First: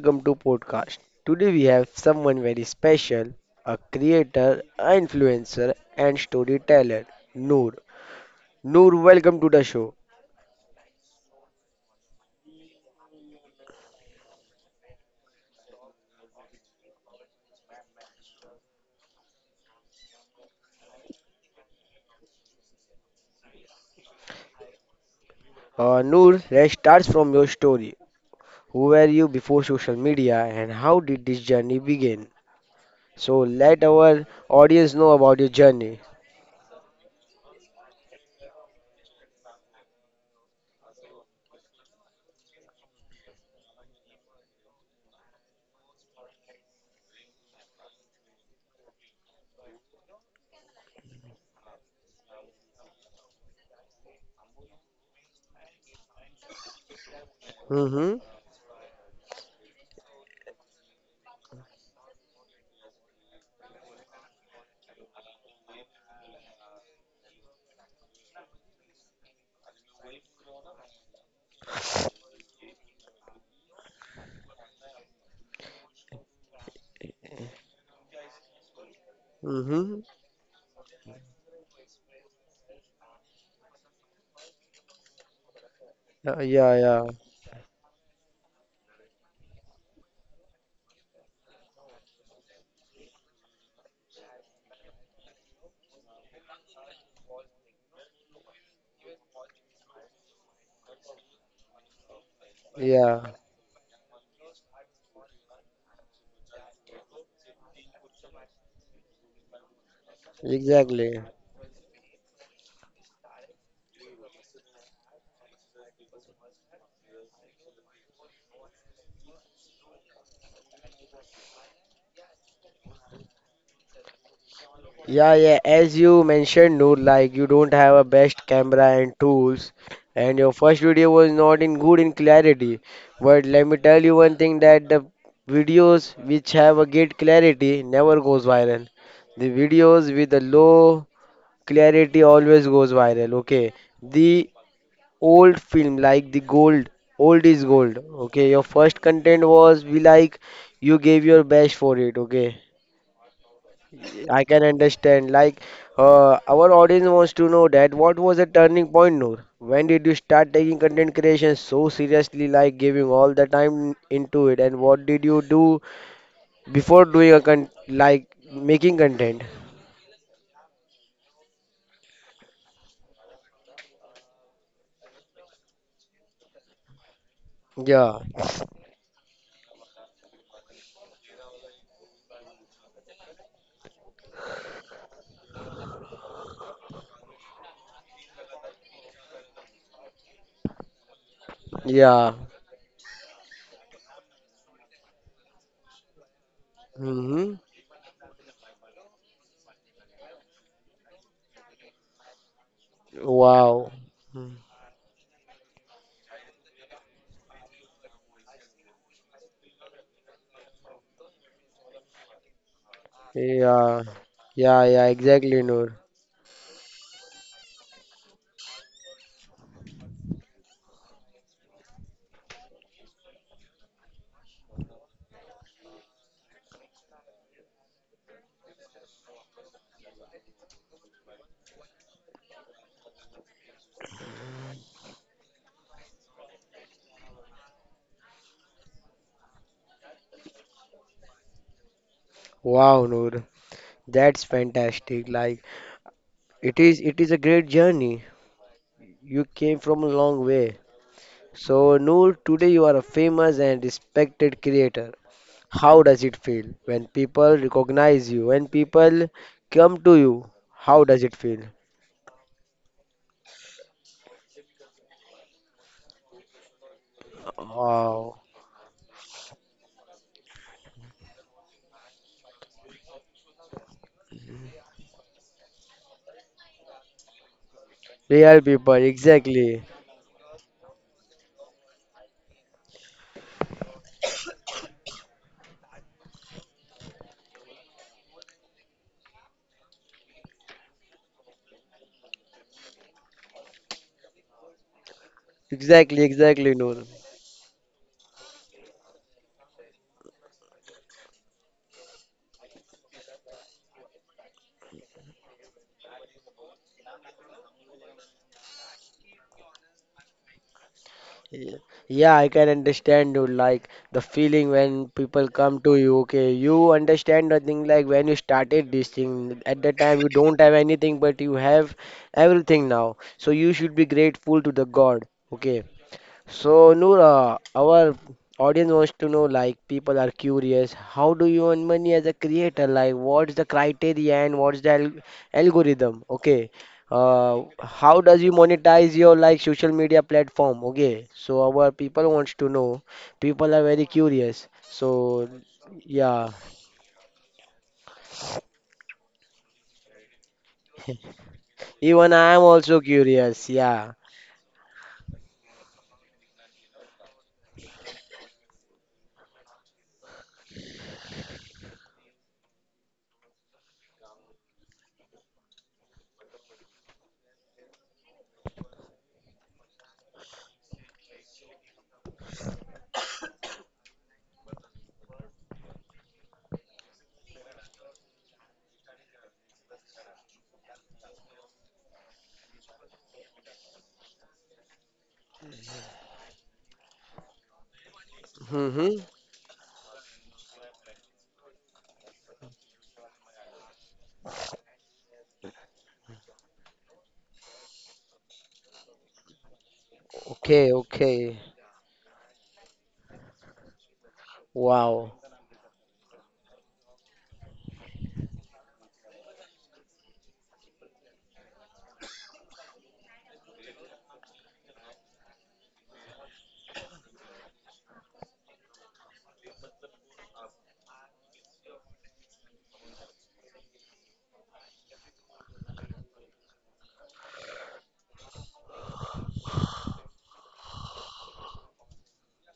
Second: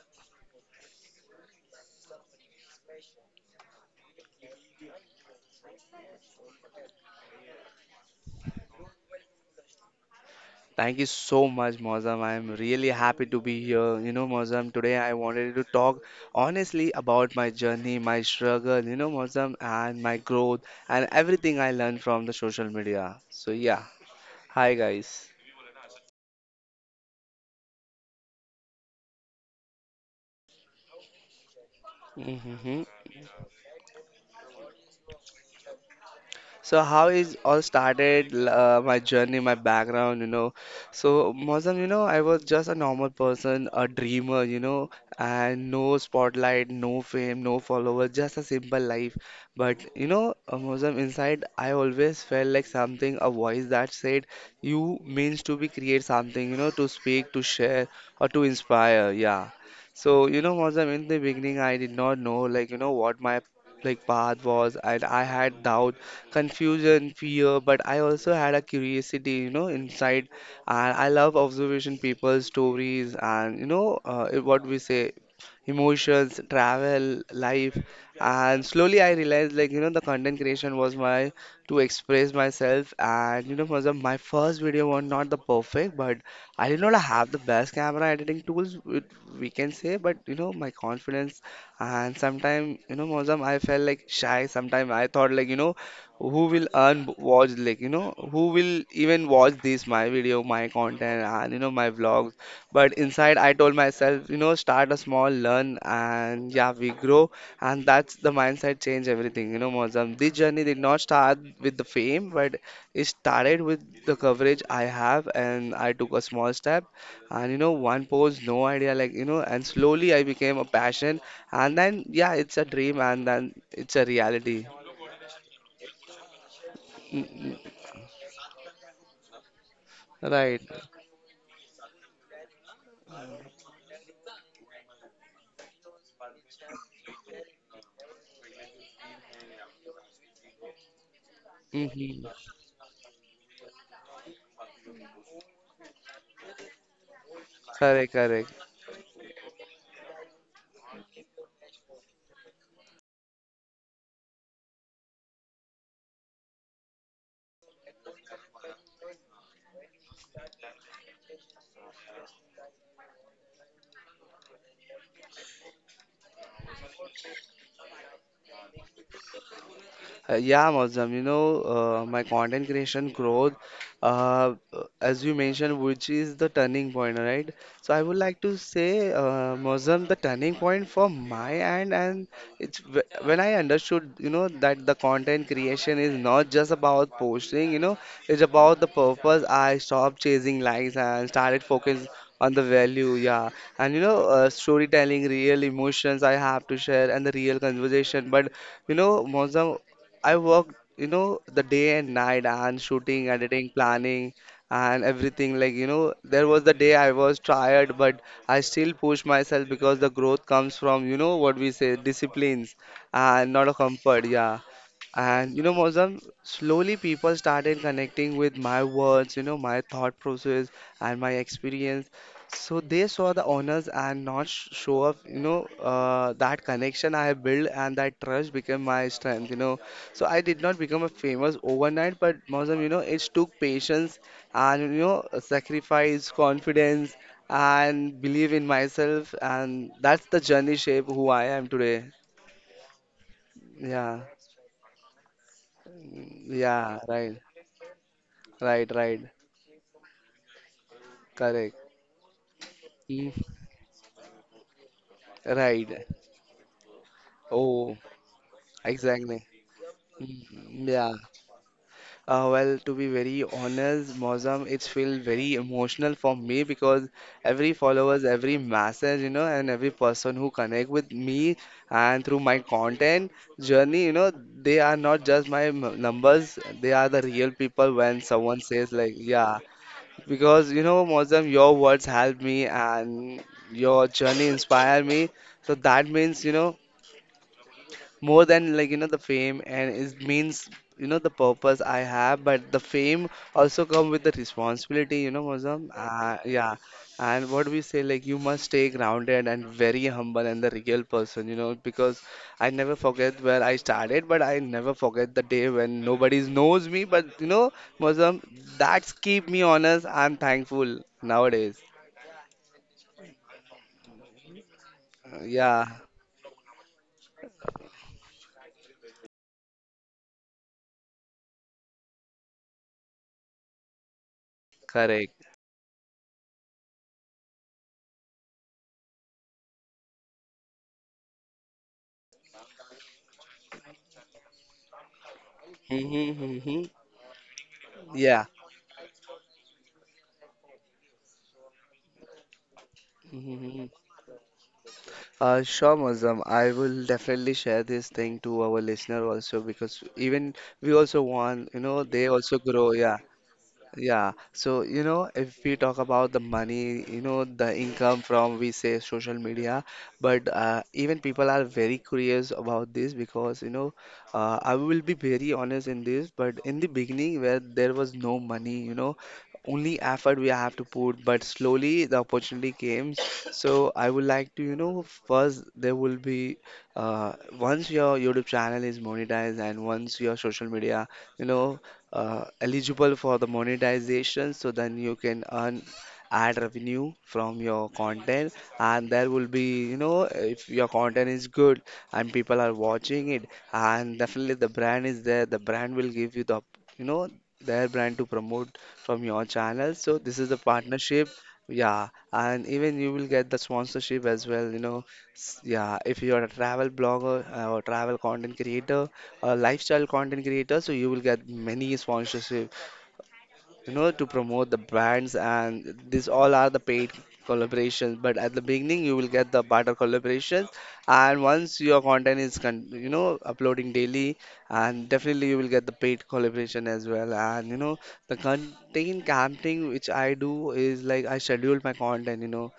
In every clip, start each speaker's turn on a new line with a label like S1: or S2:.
S1: welcome to podcast. Today we have someone very special, a creator, a influencer and storyteller, Noor. Noor, welcome to the show.
S2: Thank you so much, Mozam. I'm really happy to be here. You know, Mozam, today I wanted to talk honestly about my journey, my struggle, Mozam, and my growth and everything I learned from the social media. So, yeah. Hi, guys.
S1: Noor, let's start from your story. Who were you before social media and how did this journey begin?
S2: hmm
S1: So let our audience know about your journey.
S2: So how is all started my journey, my background, you know. So Mozam, you know, I was just a normal person, a dreamer, you know, and no spotlight, no fame, no followers, just a simple life. But you know, Mozam, inside I always felt like something, a voice that said, "You means to be create something, you know, to speak, to share,
S1: Mm-hmm.
S2: or to inspire." Yeah. So you know, Mozam, in the beginning, I did not know, like you know, what my like path was, and I had doubt confusion, fear, but I also had a curiosity, you know, inside. And I love observation, people, stories, and you know, what we say, emotions, travel, life. And slowly I realized, like, you know, the
S1: Mm-hmm.
S2: content creation was my to express myself. And you know, my first video was not the perfect, but
S1: Uh,
S2: I did
S1: yeah,
S2: not
S1: yeah,
S2: have the best camera editing tools, which we can say, but you know, my confidence and sometimes you know Mozam I felt like shy sometimes I thought like you know who will un watch like you know who will even watch this my video my content and you know my vlogs but
S1: yeah.
S2: inside I told myself you know start a small learn and yeah we grow. And that's the mindset change everything you know Mozam. This journey did not
S1: Exactly.
S2: start with the fame, but it started with the coverage I have, and I took a small step. And you know, one post, no idea, like you know, and slowly I became a passion, and then yeah, it's a dream, and then it's a reality.
S1: Yeah, yeah. As you mentioned, no, like you
S2: Mm.
S1: don't have a best camera and tools, and your
S2: Right.
S1: first video was not in good in clarity. But let me tell you one thing that the videos which have a good clarity never goes viral. The videos with a low
S2: Mm-hmm.
S1: clarity always goes viral. Okay, the old film like the gold, old is gold.
S2: Correct, correct.
S1: Okay, your first content was we like you gave your best for it. Okay, I can understand. Like, our audience wants to know that what was the turning point, Noor? When did you start taking content creation so seriously, like giving all the time into it? And what did you do before doing a con like making content?
S2: Yeah, Mozam, you know, my content creation growth, uh, as you mentioned, which is the turning point, right? So I would
S1: Yeah,
S2: like to say, Mozam, the turning point for my end, and when I understood, you know, that the content creation is not just about posting, you know, it's about the purpose. I stopped chasing likes and started focus
S1: yeah.
S2: on the value, yeah, and you know, storytelling, real emotions I have to share, and the real
S1: Mm-hmm.
S2: conversation, but you know, Mozam, I worked, you know, the day and night and shooting, editing,
S1: Wow.
S2: planning,
S1: Mm.
S2: and everything. Like, you know, there was the day I was tired, but I still push myself because the growth comes from, you know, what we say, disciplines and not a
S1: Yeah,
S2: comfort. Yeah.
S1: yeah, yeah.
S2: And you
S1: Exactly,
S2: know,
S1: Noor.
S2: Mozam, slowly people started connecting with my words, you know, my thought process and my experience. So they saw the honors and not show up. You know, that connection I have built and that trust became my strength, you know. So I did not become a famous overnight, but Mausam, you know, it took patience and you know, sacrifice, confidence, and believe in myself, and that's the journey shape who I am today.
S1: Wow, Noor.
S2: Yeah.
S1: That's fantastic. Like,
S2: Mm,
S1: it
S2: yeah,
S1: is, it is
S2: right,
S1: a great journey.
S2: right, right,
S1: You came from a long way.
S2: correct.
S1: So, Noor, today you are a
S2: Mm.
S1: famous and respected creator. How
S2: Right.
S1: does it feel when people
S2: Oh,
S1: recognize you, when people
S2: exactly.
S1: come to you?
S2: Mm.
S1: How
S2: Yeah.
S1: does it feel?
S2: Well, to be very honest, Mozam, it's feel very emotional for me because every followers,
S1: Wow,
S2: every message, you know, and every person who connect with me and through my content journey, you know, they are not just numbers, they are the real people. When someone
S1: real
S2: says,
S1: people,
S2: like, yeah,
S1: exactly,
S2: because you know, Mozam, your words help me and your journey inspire me. So that means, you know, more than like you know the fame, and it means, you know, the purpose I have. But the fame also come with the responsibility, you know, Mozam.
S1: exactly,
S2: Yeah,
S1: exactly, Noor.
S2: and what we say, like, you must stay grounded and very humble and the real person, you know, because I never forget where I started, but I never forget the day when nobody knows me. But you know, Mozam, that's keep me honest and thankful nowadays.
S1: Yeah, yeah, I can understand you like the feeling when people come
S2: Yeah,
S1: to you. Okay, you understand the thing like when you started this thing at that time you don't have anything, but you have everything now. So you should be grateful to the God.
S2: correct.
S1: Okay, so, Noora, our audience wants to know like, people are curious, how do you earn money as a creator? Like, what's the criteria and what's the al algorithm?
S2: hmm
S1: Okay.
S2: hmm
S1: How does you monetize your like social media platform? Okay. So, our people wants to know. People
S2: yeah
S1: are very curious. So,
S2: Sure, Muslim.
S1: yeah.
S2: I will definitely share this thing to our listener also because even we also want, you know, they
S1: Even
S2: also
S1: I am
S2: grow.
S1: also
S2: Yeah,
S1: curious. Yeah.
S2: yeah, so you know, if we talk about the money, you know, the income from we say social media, but even people are very curious about this because you know, I will be very honest in this, but in the beginning, where there was no money, you know, only effort we have to put, but slowly the opportunity came. So I would like to, you know, first there will be once your YouTube channel is monetized and once your social media, you know, eligible for the monetization, so then you can earn ad revenue from your content. And
S1: Mm-hmm.
S2: there will be, you know, if your content is good and people are watching it, and definitely the brand is there, the brand will give you the, you know, their brand to promote from your channel. So this is the
S1: Okay,
S2: partnership.
S1: okay.
S2: Yeah, and even you will get the sponsorship as well, you know.
S1: Wow.
S2: Yeah, if you are a travel blogger, or travel content creator, a lifestyle content creator, so you will get many sponsorship, you know, to promote the brands, and these all are the paid collaborations. But at the beginning, you will get the barter collaborations, and once your content is, you know, uploading daily, and definitely you will get the paid collaboration as well. And you know, the content camping which I do is like I schedule my content, you know.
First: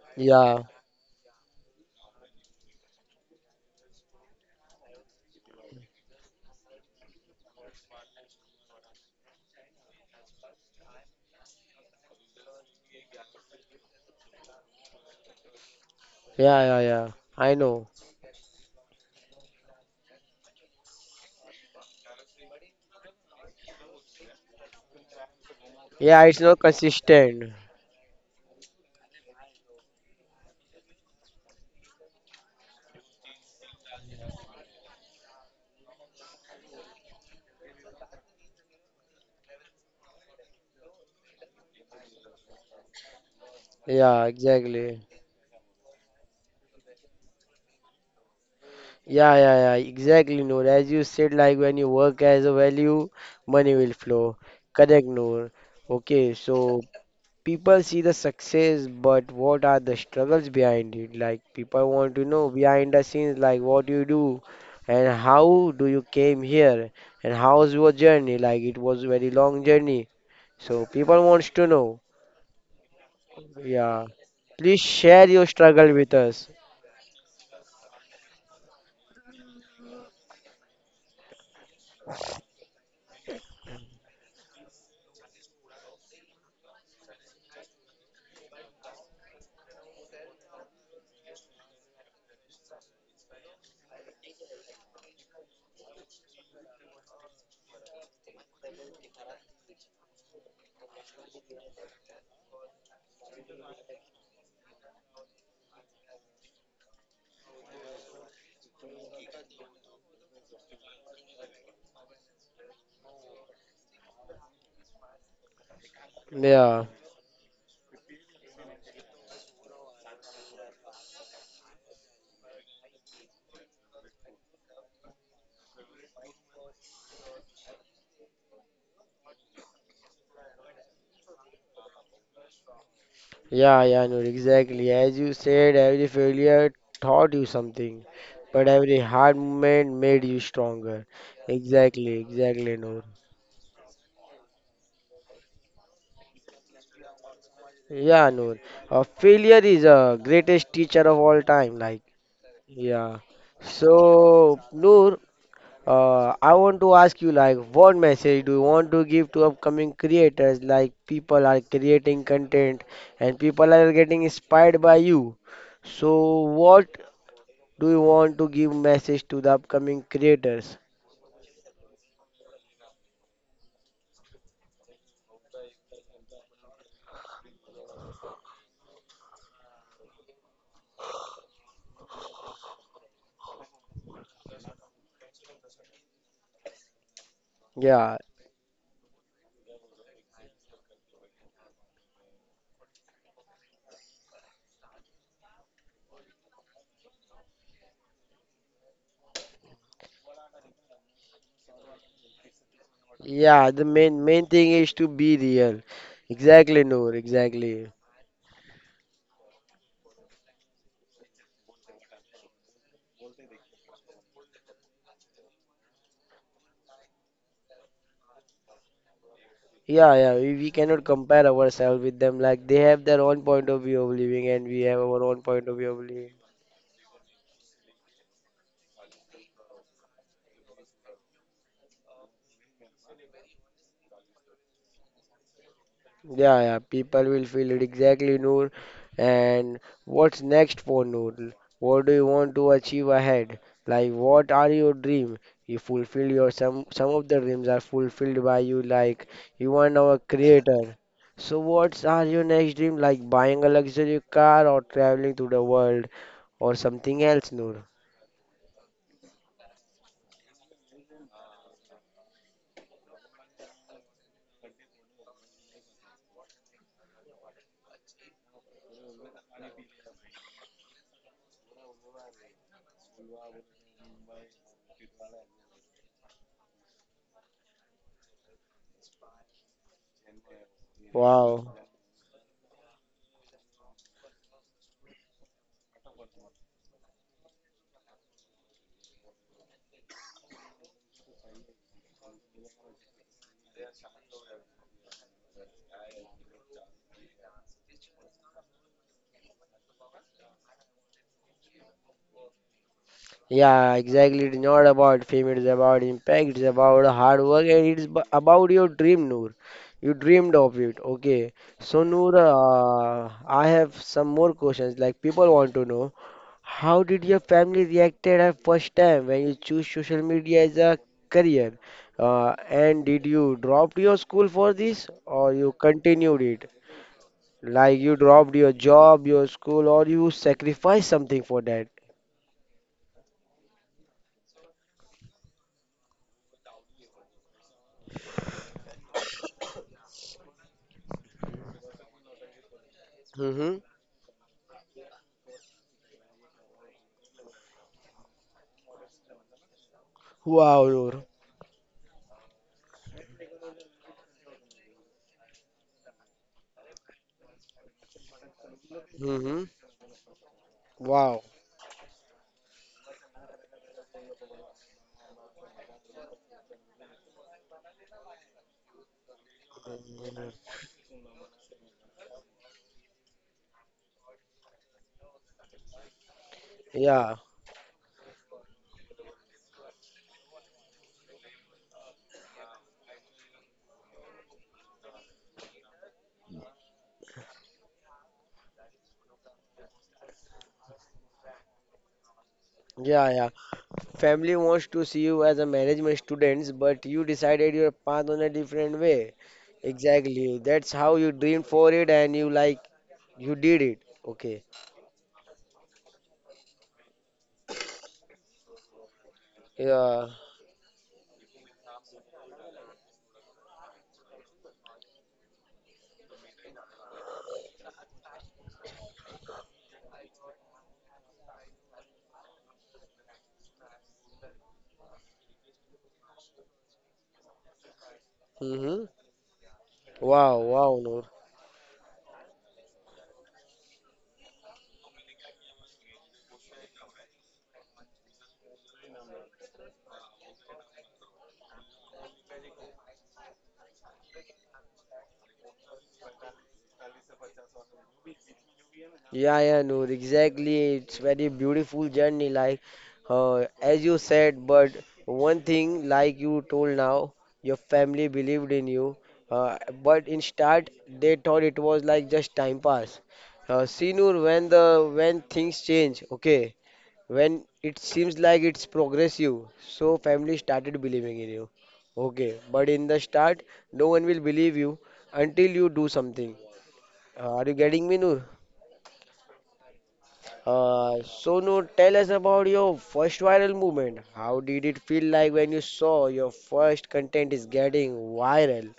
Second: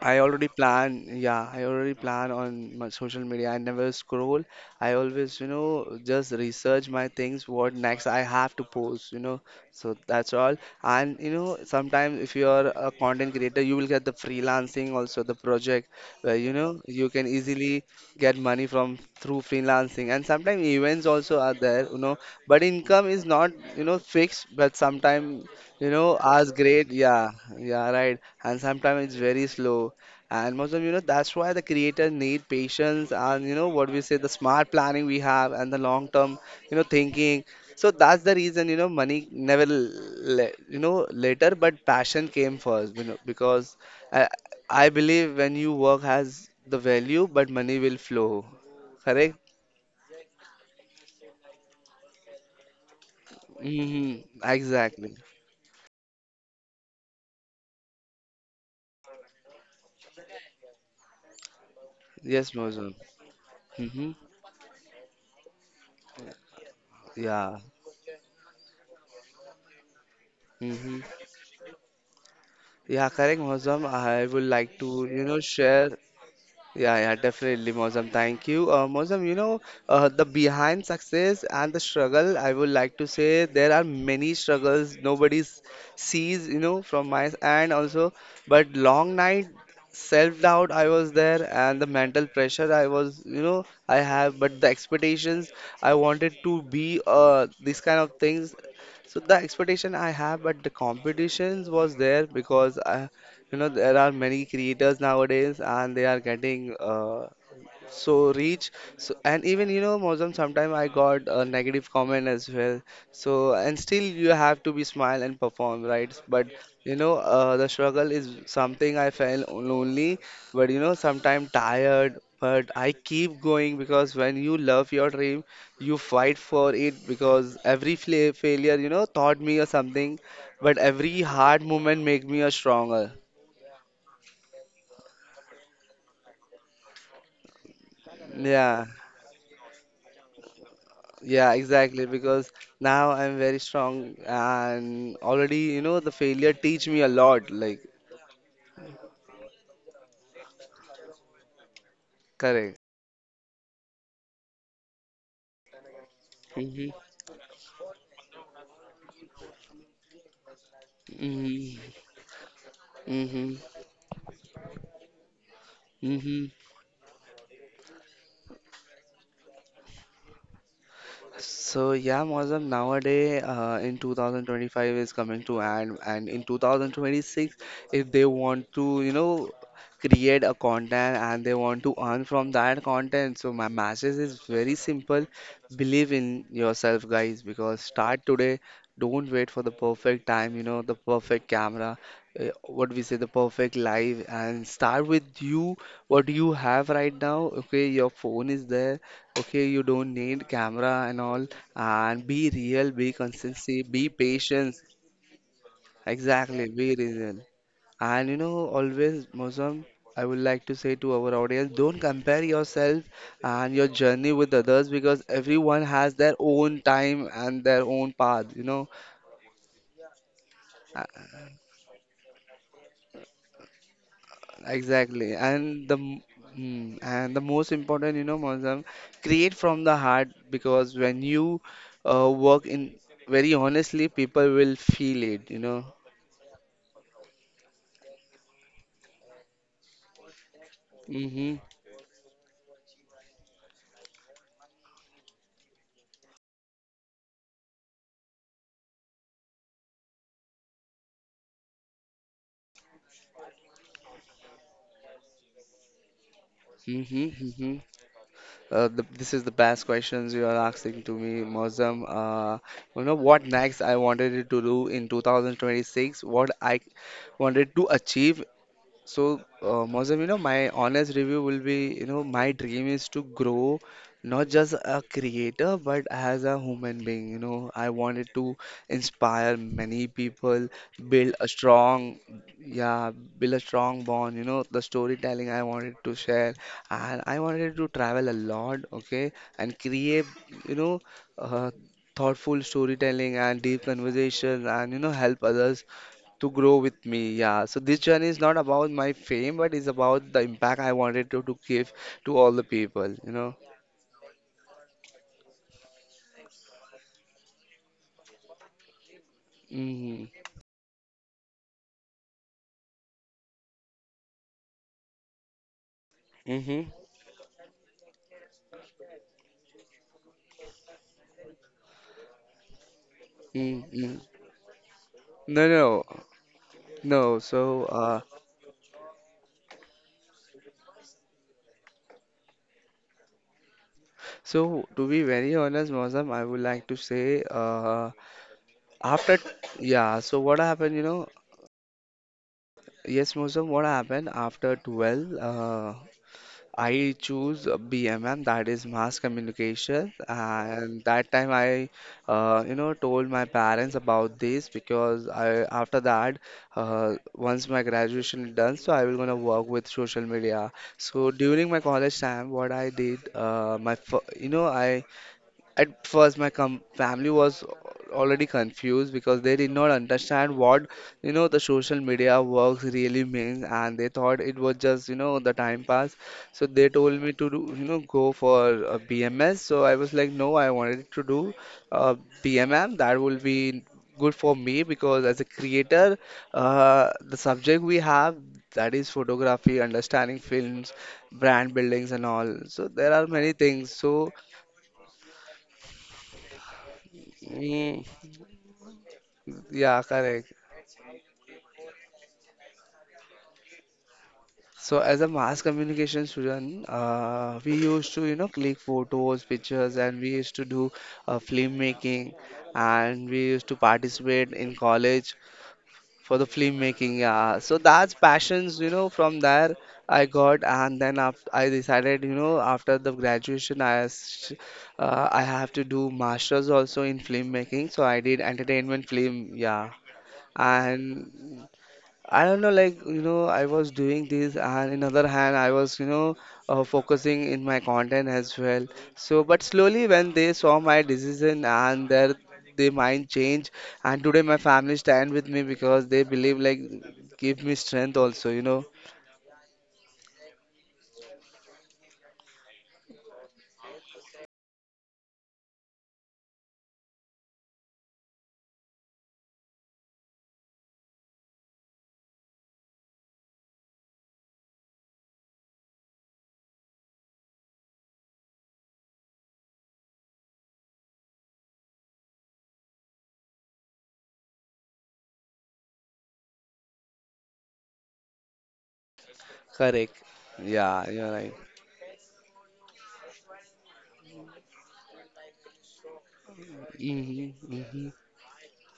S2: I already
S1: Yeah.
S2: plan, yeah, I already plan on my social media. I never scroll. I always, you know, just research my things, what next I have to post, you know. So that's all. And, you know, sometimes if you are a content creator, you will get the freelancing also, the project where, you
S1: Yeah,
S2: know,
S1: yeah, yeah.
S2: you can
S1: I
S2: easily
S1: know.
S2: get money from through freelancing. And sometimes events also are there, you know, but income is not, you know, fixed, but sometimes, you know,
S1: Yeah, it's
S2: as
S1: not
S2: great, yeah,
S1: consistent.
S2: yeah, right. And sometimes it's very slow. And most of you know that's why the creator need patience and you know what we say the smart planning we have and the long term, you know, thinking. So that's the reason, you know, money never le you know, later, but passion came first. You know, because
S1: Yeah,
S2: I I
S1: exactly.
S2: believe when you work has the value, but money will flow.
S1: Yeah,
S2: Correct?
S1: yeah, yeah, exactly, Noor. As you said, like when you work as a value, money will
S2: Mm-hmm.
S1: flow. Correct,
S2: Exactly.
S1: Noor. Okay, so people see the success, but what are the struggles behind it? Like people want to know
S2: Yes,
S1: behind
S2: Mozum.
S1: the scenes, like what you
S2: Mm-hmm.
S1: do and how do you came here and
S2: Yeah.
S1: how's your journey? Like it was very long journey. So
S2: Mm-hmm.
S1: people wants to know.
S2: Yeah, correct, Mozam.
S1: Yeah.
S2: I would like
S1: Please
S2: to, you
S1: share
S2: know,
S1: your
S2: share.
S1: struggle with us.
S2: Yeah, yeah, definitely, Mozam. Thank you. Mozam, you know, the behind success and the struggle, I would like to say there are many struggles nobody sees, you know, from my s- and also, but long night self-doubt I was there and the mental pressure I was, you know, I have, but the expectations I wanted to be these kind of things, so the expectation I have, but the competitions was there because I, you know, there are many creators nowadays and they are getting so reach. So, and even, you know, Mozam, sometimes I got a negative comment as well. So, and still you have to be smile and perform, right? But,
S1: Yeah,
S2: you know, the struggle is something I felt lonely, but, you know, sometimes tired. But I keep going because when you love your dream, you fight for it because every fla failure, you know, taught me or something, but every hard moment make me a stronger.
S1: yeah, yeah, Noor, exactly. As you said, every failure taught you something, but
S2: Yeah,
S1: every hard moment made you stronger.
S2: yeah, exactly.
S1: Exactly,
S2: Because
S1: exactly, Noor.
S2: now I'm very strong, and already, you know, the failure teach me a lot. Like,
S1: Yeah, Noor. Failure is a greatest teacher of all time. Like,
S2: correct.
S1: yeah. So, Noor, I want
S2: Mm-hmm.
S1: to ask you, like, what message do you want to give to upcoming creators? Like, people are
S2: Mm-hmm.
S1: creating content and
S2: Mm-hmm.
S1: people are getting inspired by you. So,
S2: Mm-hmm.
S1: what do you want to give message to the upcoming creators?
S2: So yeah, Mozam, nowadays in 2025 is coming to end, and in 2026, if they want to, you know, create a content and they want to earn from that content, so my message is very simple. Believe in yourself, guys, because
S1: Yeah,
S2: start today. Don't wait for the perfect time, you know, the perfect camera, what we say, the perfect live, and start with you, what you have right now. Okay, your phone is there, okay, you don't need camera and all. And be real, be
S1: yeah.
S2: consistency,
S1: The
S2: be
S1: main thing
S2: patient.
S1: is to be real.
S2: Exactly,
S1: Exactly,
S2: be
S1: Noor.
S2: real.
S1: Exactly.
S2: And you know, always, Mosam, I would like to say to our audience, don't compare yourself and your journey with others because everyone has their own time and their own path, you know.
S1: Yeah, yeah. We cannot compare ourselves with them. Like they have their own point of view of living, and we have our
S2: Exactly,
S1: own point of
S2: and
S1: view
S2: the
S1: of
S2: m-
S1: living.
S2: mm, and the most important, you know, Mozam, create from the heart because when you work in very honestly, people will feel it, you know.
S1: Yeah, yeah, people will feel it exactly, Noor. And what's next for Noor?
S2: Mm-hmm.
S1: What do you want to achieve ahead? Like, what are your dream? You fulfill your some of the dreams are fulfilled by you. Like, you are now a creator. So, what's are your next dream? Like buying a luxury car or traveling to the world or something
S2: Mm-hmm.
S1: else,
S2: Mm-hmm.
S1: Noor?
S2: This is the best questions you are asking to me, Mozam. You know what next I wanted to do in 2026, what I wanted to achieve. So, Mozam, you know, my honest review will be, you know, my dream is to grow not just a creator, but as a human being. You know, I wanted to inspire many people, build a
S1: Wow.
S2: strong, yeah, build a strong bond. You know, the storytelling I wanted to share, and I wanted to travel a lot, okay, and create, you know, uh, thoughtful storytelling and deep conversation, and you know, help others to grow with me. Yeah. So this journey is not about my fame, but it's about the impact I wanted to give to all the people, you know.
S1: Yeah, exactly. It's not about fame, it's about impact, it's about hard work, and it's about your dream, Noor. You
S2: Mm-hmm.
S1: dreamed of it, okay? So, Noor, I have some more questions. Like, people want to know,
S2: Mm-hmm.
S1: how did your family reacted at first time when you choose social media as a career? And did you drop
S2: Mm-hmm.
S1: your school for this, or
S2: No,
S1: you
S2: no,
S1: continued it?
S2: no. So,
S1: Like, you
S2: uh,
S1: dropped your job, your school, or you sacrificed something for that?
S2: so to be very honest, Mozam, I would like to say, after, yeah. So what happened, you know? Yes, Mozam,
S1: Mm-hmm.
S2: what happened after 12? I choose BMM, that is mass communication,
S1: Wow,
S2: and
S1: Noor.
S2: that time I you know, told my parents about this because I after that, once my graduation is done, so I will gonna
S1: Mm-hmm.
S2: work with social media. So
S1: Wow.
S2: during my college time, what I did, you know, I at first, my com family was already confused because they did not
S1: Mhm.
S2: understand what, you know, the social media works really means, and they thought it was just, you know, the time pass. So they told me
S1: Yeah.
S2: to do, you know, go for a BMS. So I was like, no, I wanted to do uh, BMM. That will be good for me because as a creator, the subject we have, that is photography, understanding films, brand buildings, and all. So there are
S1: Yeah, yeah.
S2: many things. So.
S1: Family wants to see you as a management students, but you decided your
S2: Mm.
S1: path on a different way.
S2: Yeah, correct.
S1: Exactly. That's how you dreamed for it and you like you did it. Okay.
S2: So as a mass communication student, we used to, you know, click photos, pictures, and
S1: Yeah.
S2: we used to do film making, and we used to participate in college for the film making. Yeah, so that's passions, you know, from there I got, and then after I decided, you know, after the graduation, I have to do masters also in film making. So I did
S1: Mm-hmm.
S2: entertainment film, yeah,
S1: Wow, wow, no.
S2: and I don't know, like, you know, I was doing this, and in other hand, I was, you know, focusing in my content as well. So, but slowly when they saw my decision and their mind change, and today my family stand with me because they believe like give me strength also, you know.
S1: Yeah, yeah, no, exactly. It's very beautiful journey, like as you said. But one thing, like you told now, your family believed in you. But in start, they thought it was like just time pass. See, Noor, when the when things change, okay, when it seems like it's progressive, so family started believing in you. Okay, but in the start, no one will believe you until you do something. Are you getting me, Noor?
S2: Correct. Yeah, you're right.
S1: Sonu, tell us about your first viral movement. How did it feel like when you saw your first content is
S2: Hmm.
S1: getting viral?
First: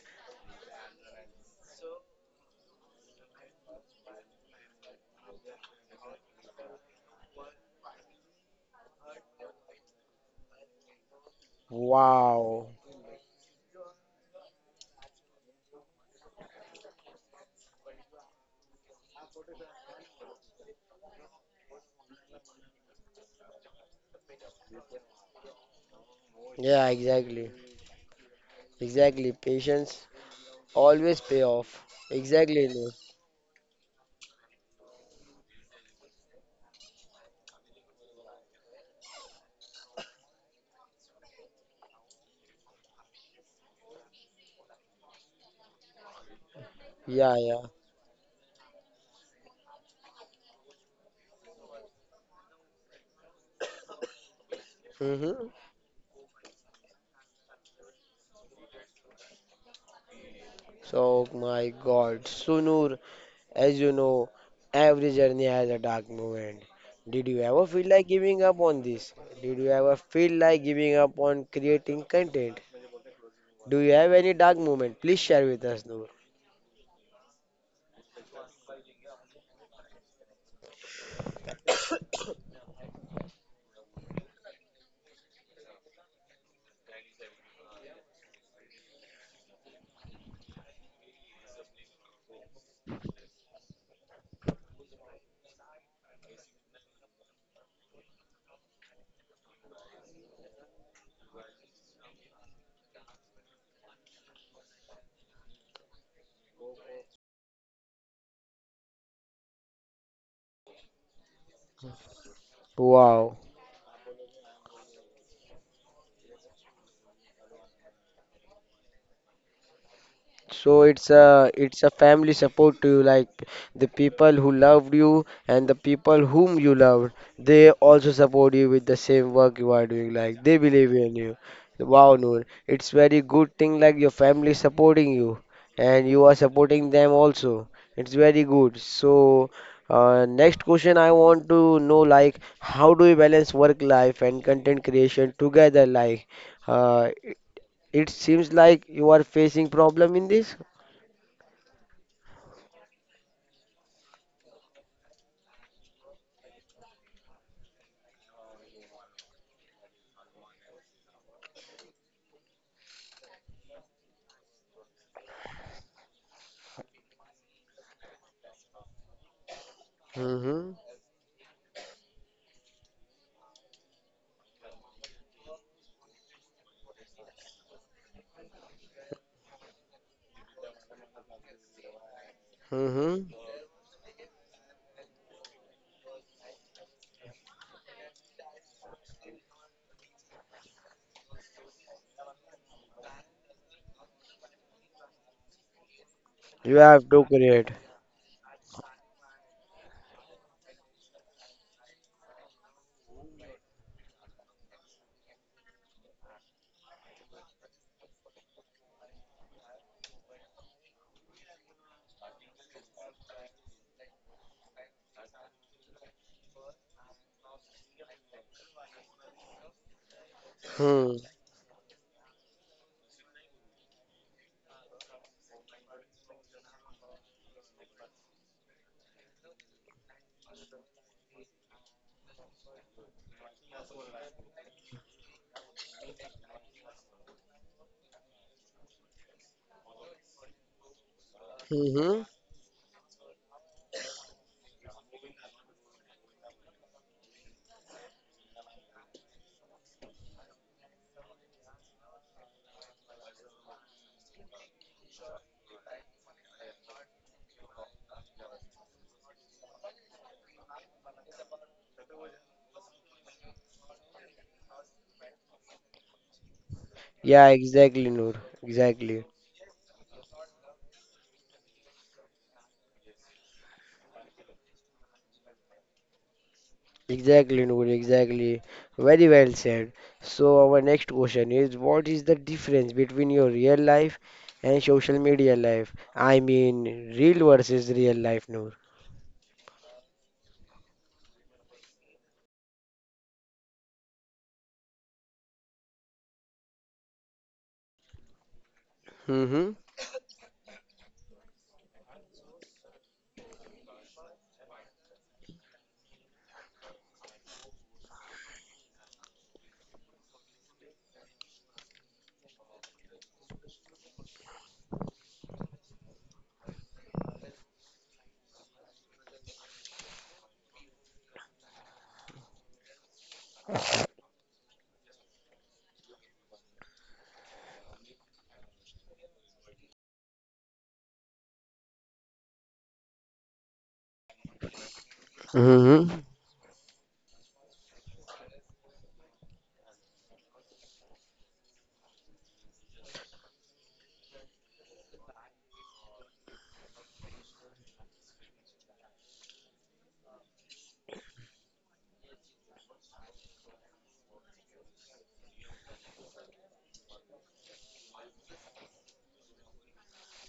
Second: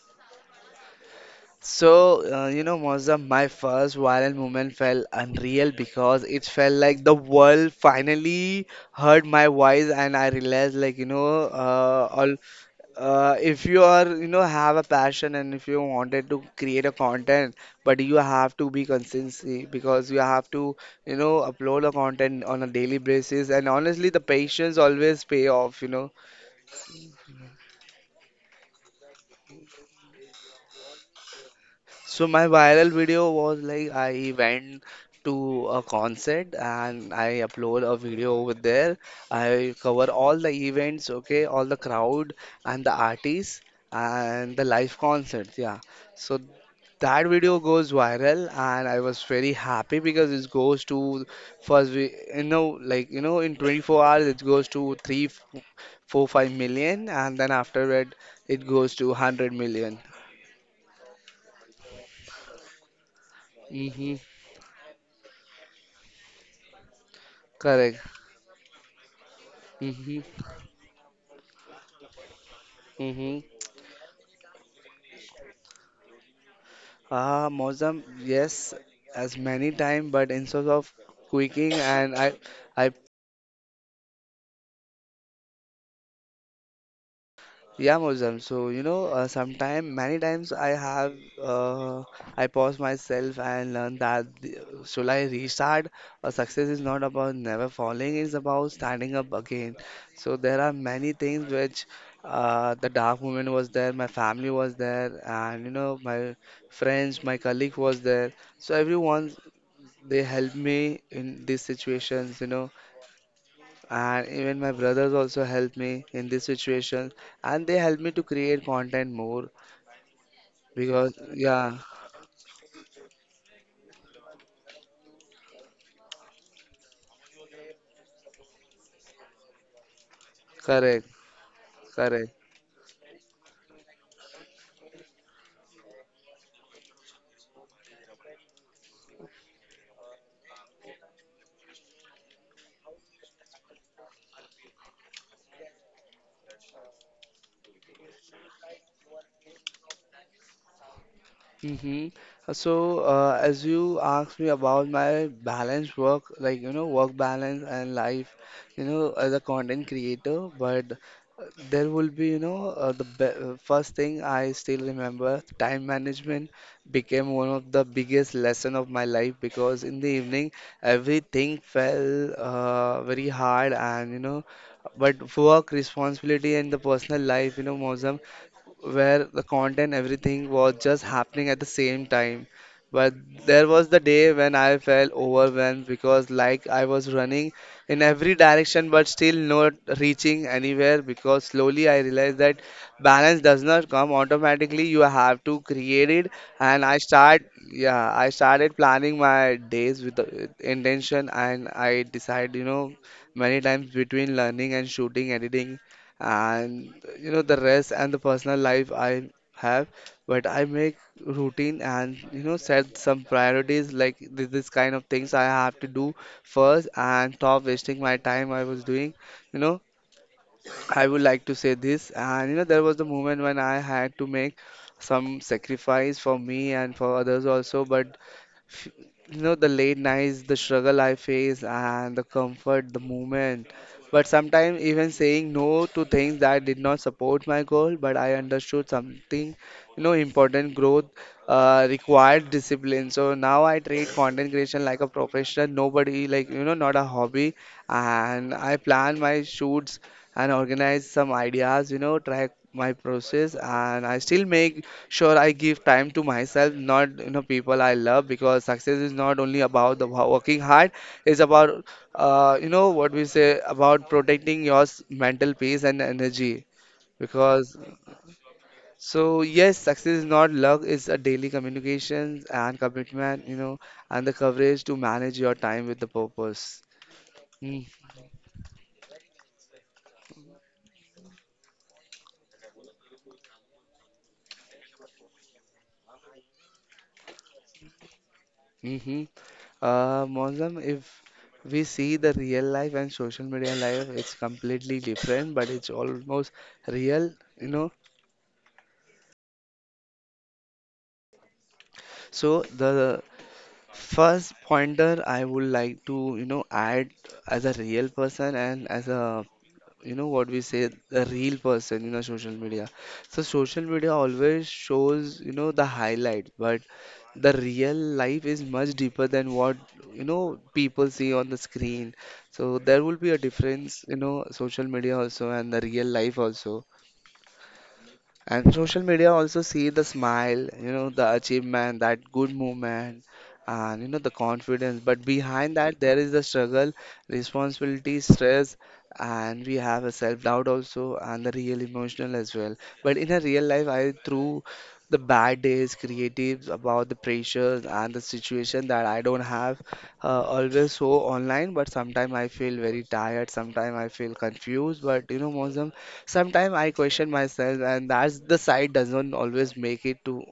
S2: So, you know, Moza, my first viral moment felt unreal because it felt like the world finally heard my voice, and I realized, like,
S1: Wow.
S2: if you are, you know, have a passion and if you wanted to create a content, but you have to be consistency because you have to, you know, upload a content on a daily basis, and honestly, the patience always pay off, you know.
S1: Yeah, exactly. Exactly. Patience always pay off.
S2: So my
S1: Exactly.
S2: viral
S1: Noor.
S2: video was like I went to a concert and I upload a video over there. I cover all the events, okay, all the crowd and the artists and the live concerts, yeah. So that
S1: Yeah, yeah.
S2: video goes viral and I was very happy because it goes to first we you know like you know in 24 hours it goes to
S1: Mm-hmm.
S2: four, 5 million and then after that it goes to 100 million.
S1: So, my God, Sunur, as you
S2: Mm-hmm.
S1: know, every journey has a dark moment. Did you ever feel
S2: Correct.
S1: like giving up on this? Did you ever feel
S2: Mm-hmm.
S1: like giving up on creating content?
S2: Mm-hmm.
S1: Do you have any dark moment? Please share with us, Noor.
S2: Mozam, yes, as many time, but instead of quaking and I, yeah, Mozam. So you know, sometime many times I have, uh, I pause myself and learn that should I restart? A success is not about never falling; it's about standing up again. So there are many things which, the dark moment was there, my family was there, and you know, my friends, my colleague was there. So everyone they help me in these situations, you know,
S1: Wow.
S2: and even my brothers also help me in these situations, and they help me to create content more
S1: So it's
S2: because,
S1: a
S2: yeah,
S1: it's a family support to you, like the people who loved you and the people whom you loved, they also support you with the same work you are doing, like they believe
S2: correct,
S1: in you. Wow,
S2: correct.
S1: Noor, it's very good thing like your family supporting you and you are supporting them also. It's very good. So next question I want to know like how do you balance work life and content creation together? Like uh, it it seems like you are facing problem in this.
S2: Mm-hmm. So, as you asked me about my balance work, like you know, work balance and life, you know, as a content creator, but there will be, you know, the be first thing I still remember, time management became one of the biggest lesson of my life because in the evening
S1: Mm-hmm.
S2: everything fell very hard and you know, but work responsibility and the personal life, you know, Mozam, where the content everything was just happening at the same time, but
S1: Mm-hmm.
S2: there was the day when I felt overwhelmed because like I was running in every direction but still not reaching anywhere because slowly I realized that balance does not come automatically. You have to create it,
S1: You
S2: and I
S1: have to
S2: start,
S1: create.
S2: yeah, I started planning my days with the intention and I decide, you know, many times between learning and shooting editing and you know the rest and the personal life I have, but I make routine and you know set some priorities like this kind of things I have to do first and stop wasting my time I was doing, you know, I
S1: Hmm.
S2: would like to say this, and you know there was the moment when I had to make some sacrifice for me and for others also, f- you know, the late nights, the struggle I face, and the comfort, the movement. But sometimes even saying no to things that did not support my goal, but I understood something, you know, important growth
S1: Mm-hmm.
S2: required discipline. So now I treat content creation like a profession, nobody like, you know, not a hobby. And I plan my shoots and organize some ideas, you know, track my process, and I still make sure, I give time to myself, not you know people I love, because success is not only about working hard. It's about you know what we say about protecting your mental peace and energy.
S1: Yeah,
S2: Because
S1: exactly, Noor. Exactly.
S2: so yes, success is not luck. It's a daily communications and commitment, you know, and the courage to manage your time with the purpose.
S1: Exactly,
S2: Hmm.
S1: Noor. Exactly. Very well said. So, our next question is what is the difference between your real life and social media life? I mean, real versus real life, Noor.
S2: Mm-hmm. Mozam, if we see the real life and social media life, it's completely different, but it's almost real, you know.
S1: Mm-hmm.
S2: So the first pointer I would like to, you know, add as a real person and as a you know what we say the real person in our social media, so social media always shows you know the highlight but the real life is much deeper than what you know people see on the screen, so there will be a difference you know social media also and the real life also, and social media also see the smile, you know, the achievement, that good movement, and you know, the confidence. But behind that, there
S1: Mm-hmm.
S2: is the struggle, responsibility, stress, and we have a self-doubt also, and the real emotional as well. But in a real life, I through the bad days, creatives about the pressures and the situation that I don't have always so online. But sometimes I feel very tired, sometimes I feel confused. But you know, most sometimes I question myself, and that's the side doesn't always make it to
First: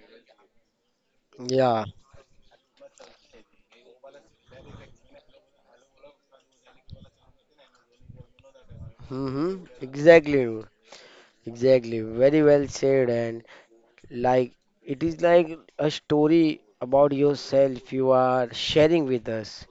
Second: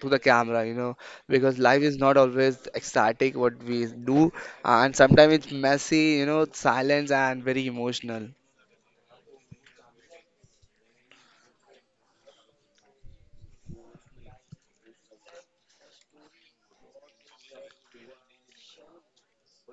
S2: to the camera, you know, because life
S1: Yeah.
S2: is not always ecstatic what we do, and sometimes it's messy, you know, silence and very emotional.
S1: Mm-hmm. Exactly, Noor. Exactly. Very well said. And like it is like a story about yourself you are sharing with us.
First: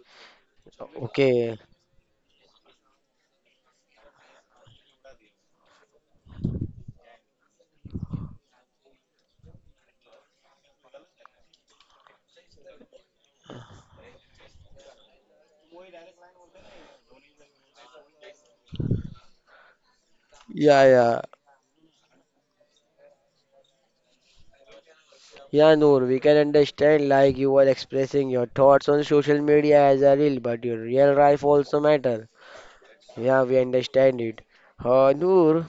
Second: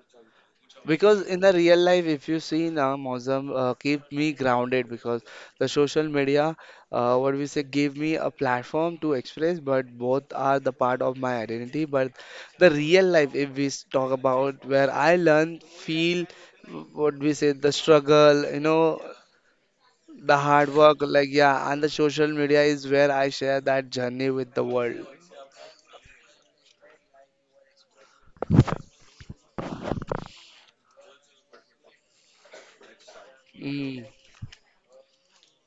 S2: Because in the
S1: Okay.
S2: real life, if you see now, Mozam keep me grounded because the social media, what we say, give me a platform to express, but both are the part of my identity. But the real life, if we s- talk about where I learn, feel, what we say, the struggle, you know, the hard
S1: Yeah,
S2: work,
S1: yeah.
S2: like yeah, and the social media is where I share that journey with the world.
S1: Yeah, Noor, we can understand like you are expressing your thoughts on social media as a reel, but your real life also matter. Yeah, we
S2: Mm.
S1: understand it. Noor,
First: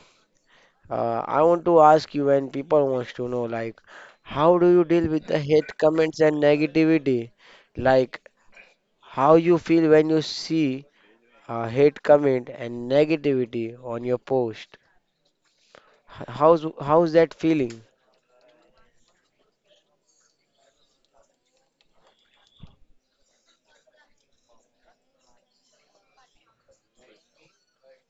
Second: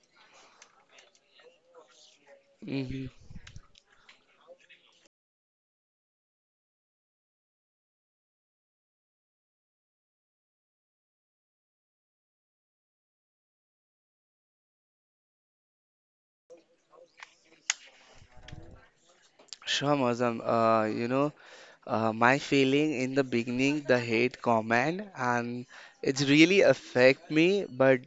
S1: I want to ask you and people
S2: Mhm.
S1: wants to know like how do you deal with the hate comments and negativity? Like how you feel when you see hate comment and negativity on your post. How's that feeling?
S2: Sure, Mozam. My feeling in the beginning, the hate comment, and it's really affect me. But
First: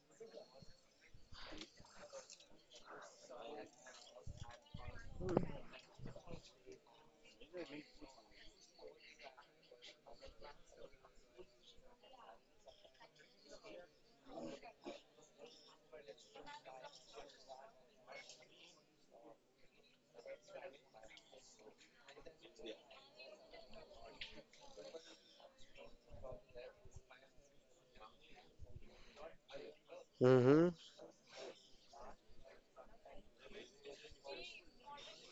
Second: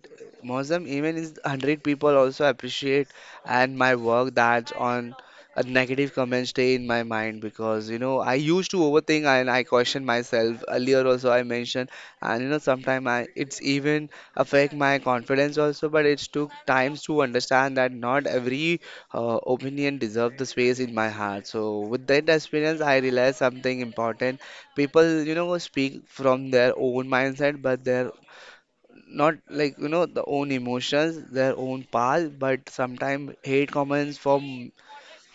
S2: Mozam, even is 100 people also appreciate and my work that's on a negative comment stay in my mind because you know I used to overthink and I question myself earlier also I mentioned and you know sometimes I it's even affect my confidence also but it took times to understand that not every her opinion deserve the space in my heart. So with that experience, I realized something important. People, you know, speak from their own mindset, but they're not like you know the own
S1: Mm-hmm.
S2: emotions, their own path. But sometimes hate comments from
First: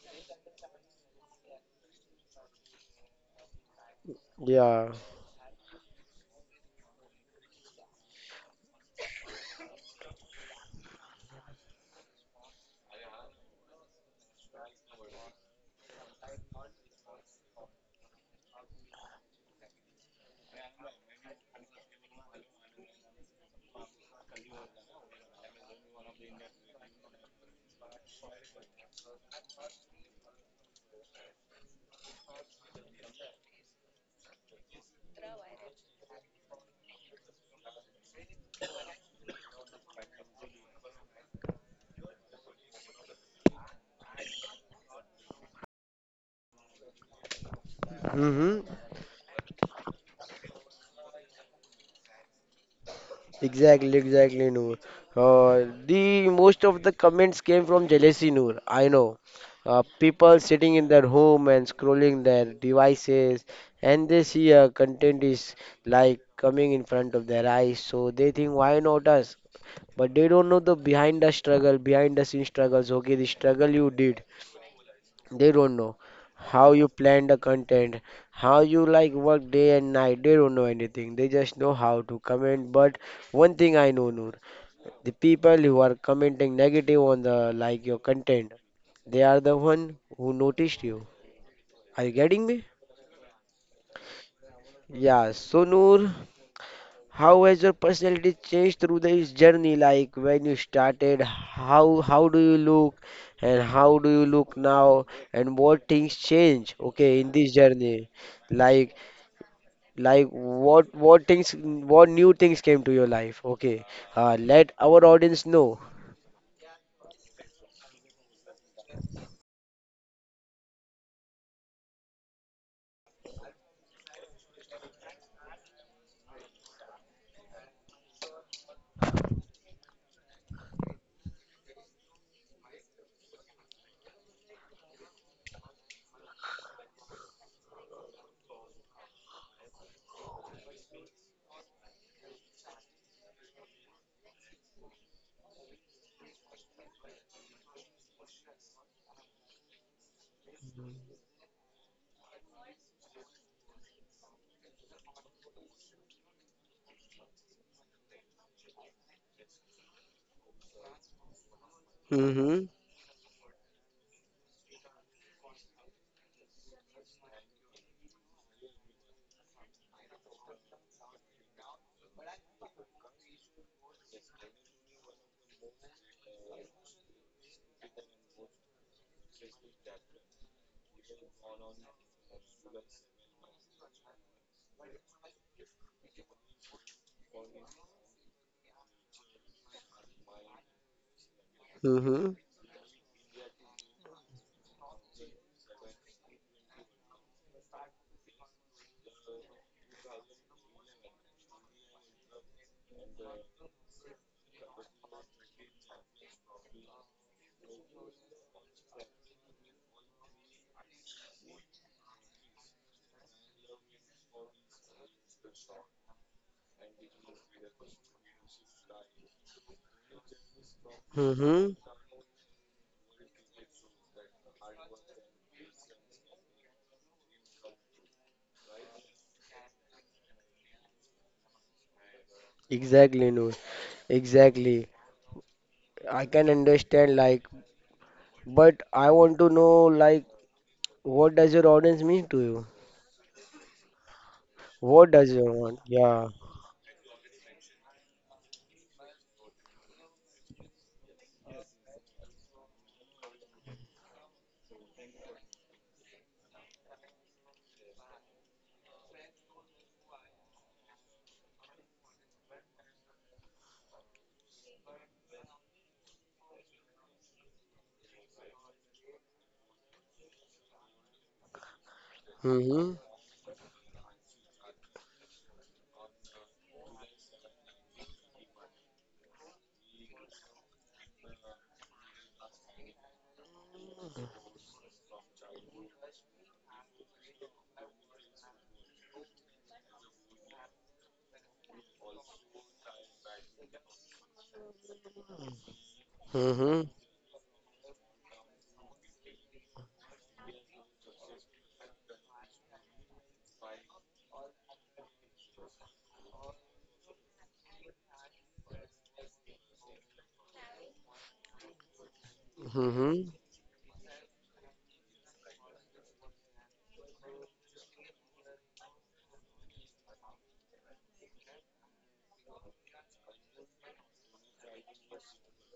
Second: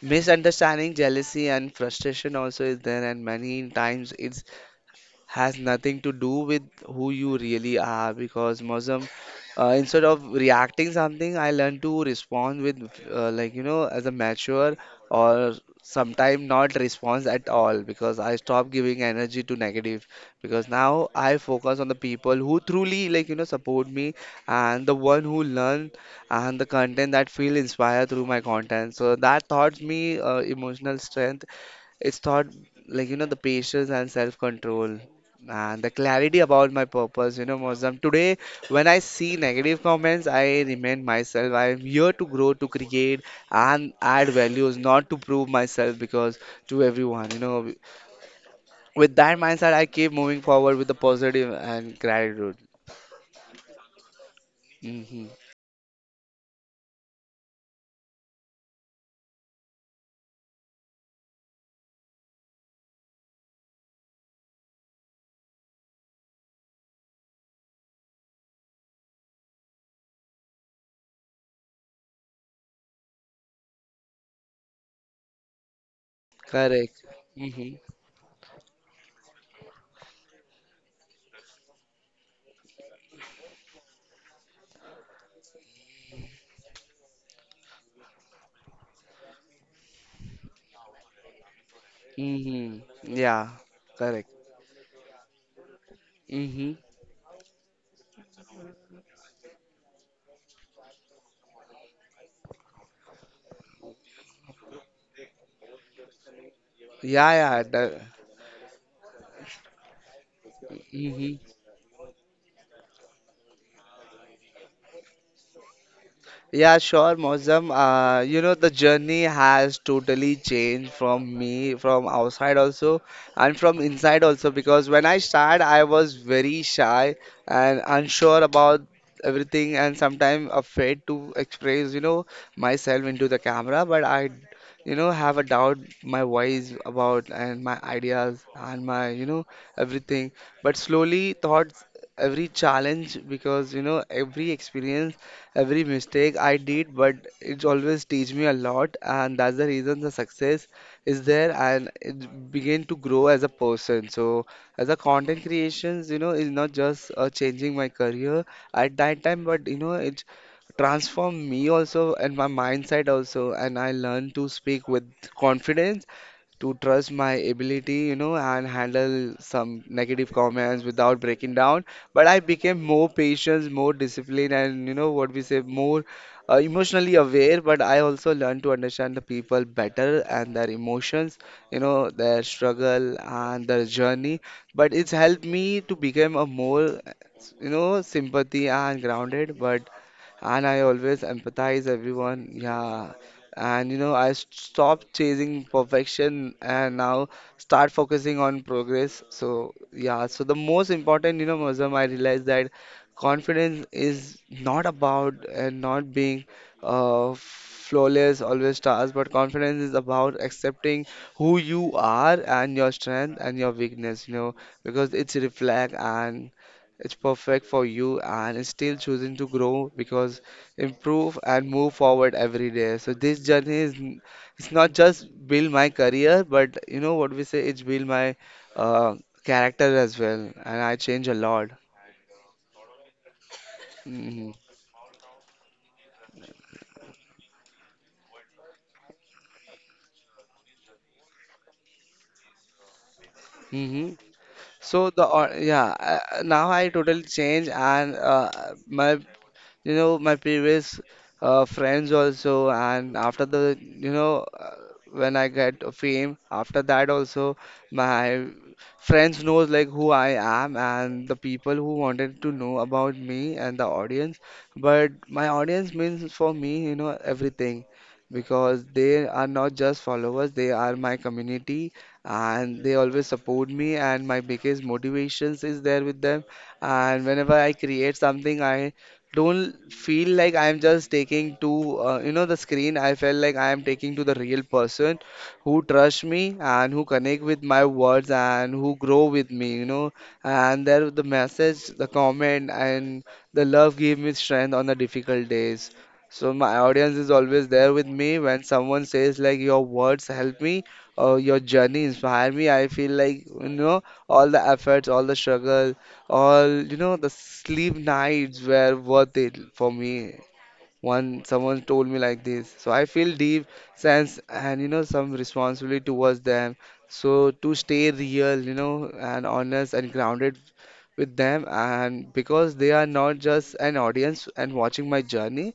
S2: misunderstanding, jealousy, and frustration also is there, and many times it's
S1: Yeah.
S2: has nothing to do with who you really are because Muslim, instead of reacting something, I learn to respond with like you know as a mature or sometimes not response at all because I stop giving energy to negative because now I focus on the people who truly like you know support me and the one who learn and the content that feel inspired through my content. So that taught me emotional strength. It's taught like you know the patience and self-control. And the clarity about my purpose, you know, Muslim. Today, when I see negative comments, I remind myself I am here to grow, to create, and add values, not to prove myself because to everyone, you know.
S1: Mm-hmm.
S2: With that mindset, I keep moving forward with the positive and gratitude.
S1: Exactly, exactly, Noor.
S2: Hmm.
S1: The most of the comments came from jealousy, Noor. I know. People sitting in their home and scrolling their devices, and they see content is like coming in front of their eyes, so they think, why not us? But they don't know the behind the struggle, behind the scenes struggles. Okay, the struggle you did, they don't know how you
S2: Correct.
S1: plan the
S2: Hmm.
S1: content, how you like work day and night. They don't know anything. They just know how to comment. But one thing I know, Noor, the people who are commenting negative on the like your content, they are the one who noticed you. Are you getting me?
S2: Hmm. Yeah. Correct.
S1: Yeah. So Noor.
S2: Hmm.
S1: How has your personality changed through this journey? Like when you started, how do you look and how do you look now and what things change, okay,
S2: Yeah,
S1: in this
S2: yeah.
S1: journey? Like like what
S2: Hmm.
S1: things what new things came to your life? Okay. Let our audience know.
S2: Yeah, sure, Mozam. You know, the journey has totally changed from me, from outside also, and from inside also. Because when I started, I was very shy and unsure about everything, and sometimes afraid to express, you know, myself into the camera. But I, you know, have a doubt my voice about and my ideas and my, you know, everything. But slowly, thoughts, every challenge, because, you know, every experience every mistake I did, but it always teach me a lot, and that's the reason the success is there and it began to grow as a person. So as a content creations, you know, is not just changing my career at that time, but you know, it transform me also and my
S1: Mm-hmm.
S2: mindset also, and I learn to speak with confidence to trust my ability, you know, and handle some negative comments without breaking down. But I became more patient, more disciplined, and you know what we say, more emotionally aware. But I also learned to understand the people better and their emotions, you know, their struggle and their journey. But it's helped me to become a more, you know, sympathy and grounded. But and I always empathize
S1: Mm-hmm.
S2: everyone. Yeah. And you know, I stopped chasing perfection and now start focusing on progress. So yeah, so the most important, you know, Muslim, I realized that confidence is not about and not being flawless, always stars, but confidence is about accepting who you are and your strength and your weakness, you know, because it's reflect and it's perfect for you and it's still choosing to grow because improve and
S1: Mm-hmm.
S2: move forward every day. So this journey is it's not just build my career, but you know what we say, it's build my uh, character as well, and I change a lot.
S1: Exactly, no.
S2: Hmm.
S1: Exactly. I can understand like but I want to know like what does your audience mean to you?
S2: Hmm. So
S1: What
S2: the
S1: does you want?
S2: yeah,
S1: Yeah.
S2: now I totally change, and my you know my previous friends also and after the you know when I get fame after that also my friends knows like who I am and the people who wanted to know about me and the audience but my audience means for me you know everything because they are not just followers, they are my community and
S1: Mm-hmm.
S2: they always support me and my biggest motivations is there with them and whenever I create something I don't feel like I'm just taking to you know the screen. I felt like I am taking to the real person who trust me and who connect with my words and who grow with me. You know, and there the message, the comment, and the love gave me strength on the difficult days. So my
S1: Mm-hmm.
S2: audience is always there with me when someone says like your words help me or your journey inspire me. I feel like you know all the efforts, all the struggle all, you know, the sleep nights were worth it for me. One, someone told me like this. So I
S1: Mm-hmm.
S2: feel deep sense and, you know, some responsibility towards them. So to stay real, you know, and honest and grounded with them, and because they are not just an audience and watching my journey,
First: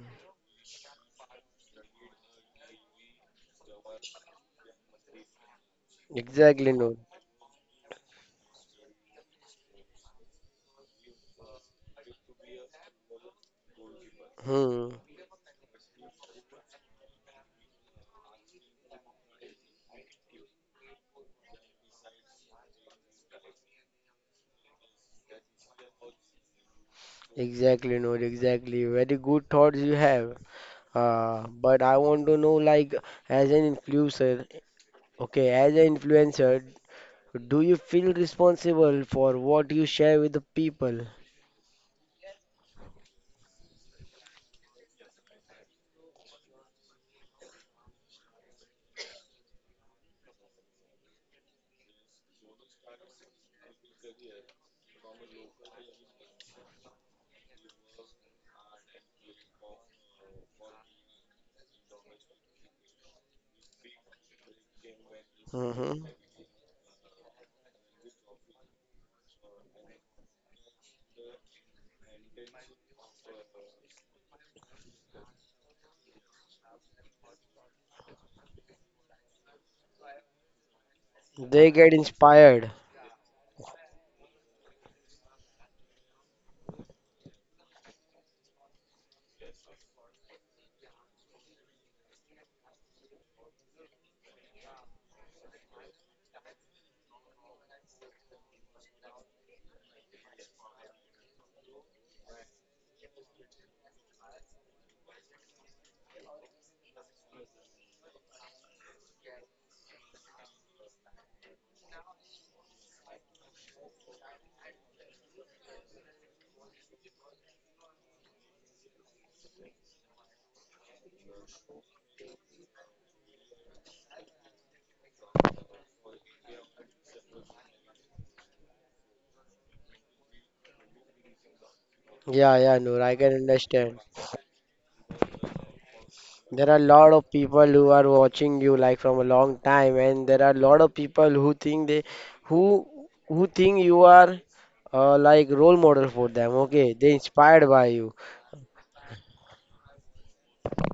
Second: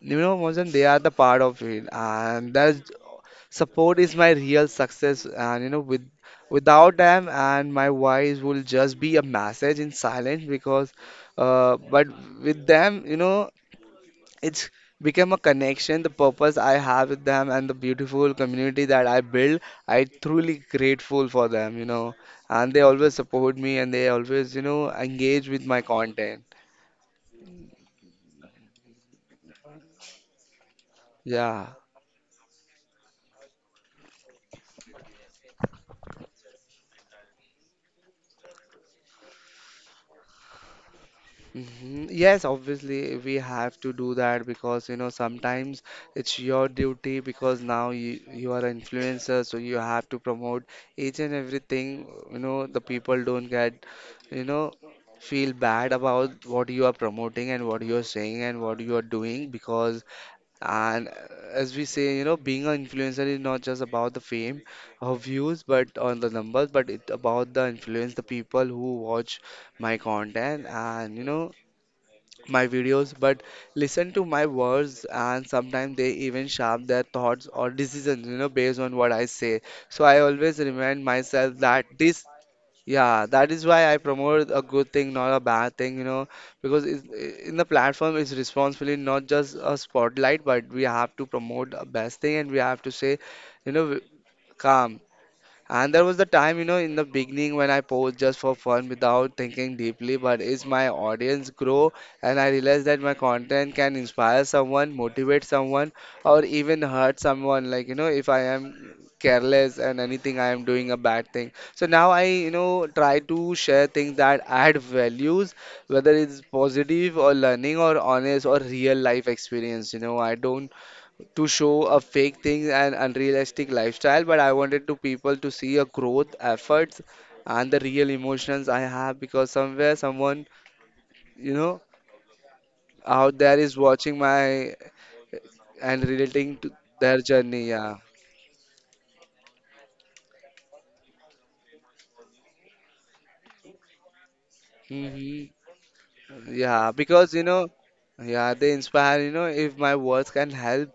S2: you know, Mohan, they are the part of it, and that support is my real success. And you know, with
S1: Exactly,
S2: without
S1: Noor.
S2: them, and my voice will just be a message in silence because, but with them, you know, it's
S1: Hmm.
S2: become a connection. The purpose I have with them and the beautiful community that I build, I truly grateful for them. You know, and they always support me, and they always, you know, engage with my content.
S1: Exactly, Noor. Exactly. Very good thoughts you have.
S2: Yeah.
S1: But I want to know, like, as an influencer, okay, as an influencer, do you feel responsible for what you share with the people?
S2: Mhm. Yes, obviously we have to do that because you know sometimes it's your duty because now you are an influencer, so you have to promote each and everything. You know the people don't get you know feel bad about what you are promoting and what you are saying and what you are doing because and as we say you know being an influencer is not just about the fame or views but
S1: Mm-hmm.
S2: on the numbers but it about the influence the people who watch my content and you know my videos, but listen to my words, and sometimes they even shape their thoughts or decisions, you know, based on what I say. So I always remind myself
S1: They
S2: that
S1: get
S2: this,
S1: inspired.
S2: yeah, that is why I promote a good thing, not a bad thing, you know, because it's, in the platform, it's responsibility not just a spotlight, but we have to promote the best thing and we have to say, you know, calm. And there was the time, you know, in the beginning when I post just for fun without thinking deeply. But as my audience grow and I realize that my content can inspire someone, motivate someone, or even hurt someone. Like, you know, if I am careless and anything I am doing a bad thing. So now I, you know, try to share things that add values, whether it's positive or learning or honest or real life experience. You know, I don't to show a fake thing and unrealistic lifestyle, but I wanted to people to see a growth efforts and the real emotions I have because somewhere someone, you know,
S1: Yeah, yeah, Noor. I can
S2: out there is
S1: understand.
S2: watching my and relating to
S1: There are a lot
S2: their
S1: of
S2: journey.
S1: people who
S2: Yeah.
S1: are watching you like from a long time, and there are a lot of people who think they who who think you are
S2: Hmm.
S1: like role model for them.
S2: Yeah,
S1: Okay, they
S2: because you know,
S1: inspired by you.
S2: yeah, they inspire, you know, if my words can help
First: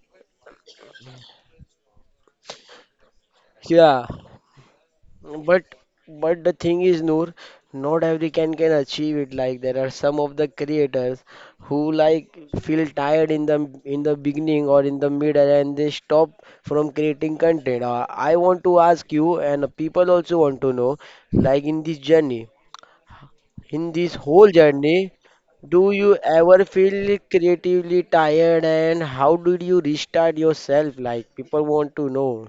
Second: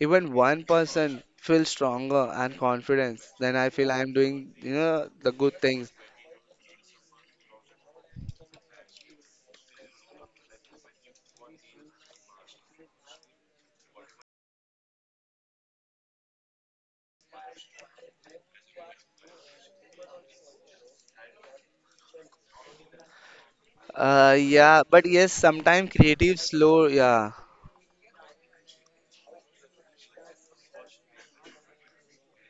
S2: even one person feel stronger and confidence, then I feel
S1: Yeah.
S2: I'm doing, you know, the good
S1: But
S2: things.
S1: but the thing is, Noor, not every can achieve it. Like there are some of the creators who like feel tired in the beginning or in the middle and they stop from creating content. I want to ask you, and people also want to know, like in this journey, in this whole
S2: Yeah, but
S1: journey,
S2: yes, sometimes
S1: do you
S2: creative
S1: ever
S2: slow.
S1: feel
S2: Yeah,
S1: creatively tired and how did you restart yourself? Like people want to know.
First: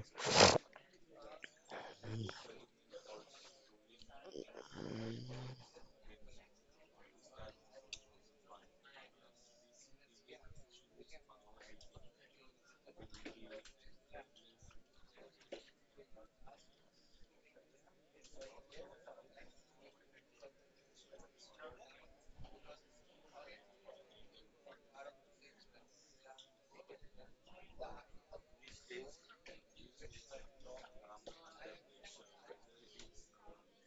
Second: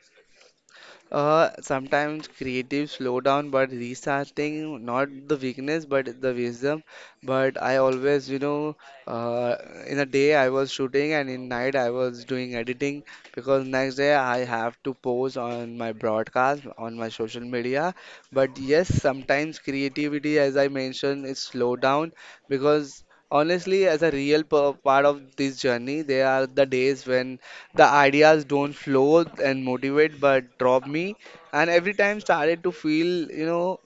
S2: Sometimes creative slow down, but restarting, not the weakness, but the wisdom. But I always, you know, uh, in a day I was shooting and in night I was doing editing because next day I have to post on my broadcast on my social media. But yes, sometimes creativity, as I mentioned, is slow down because honestly, as a real part of this journey, there are the days when the ideas don't flow and motivate, but drop me. And every time started to feel, you know,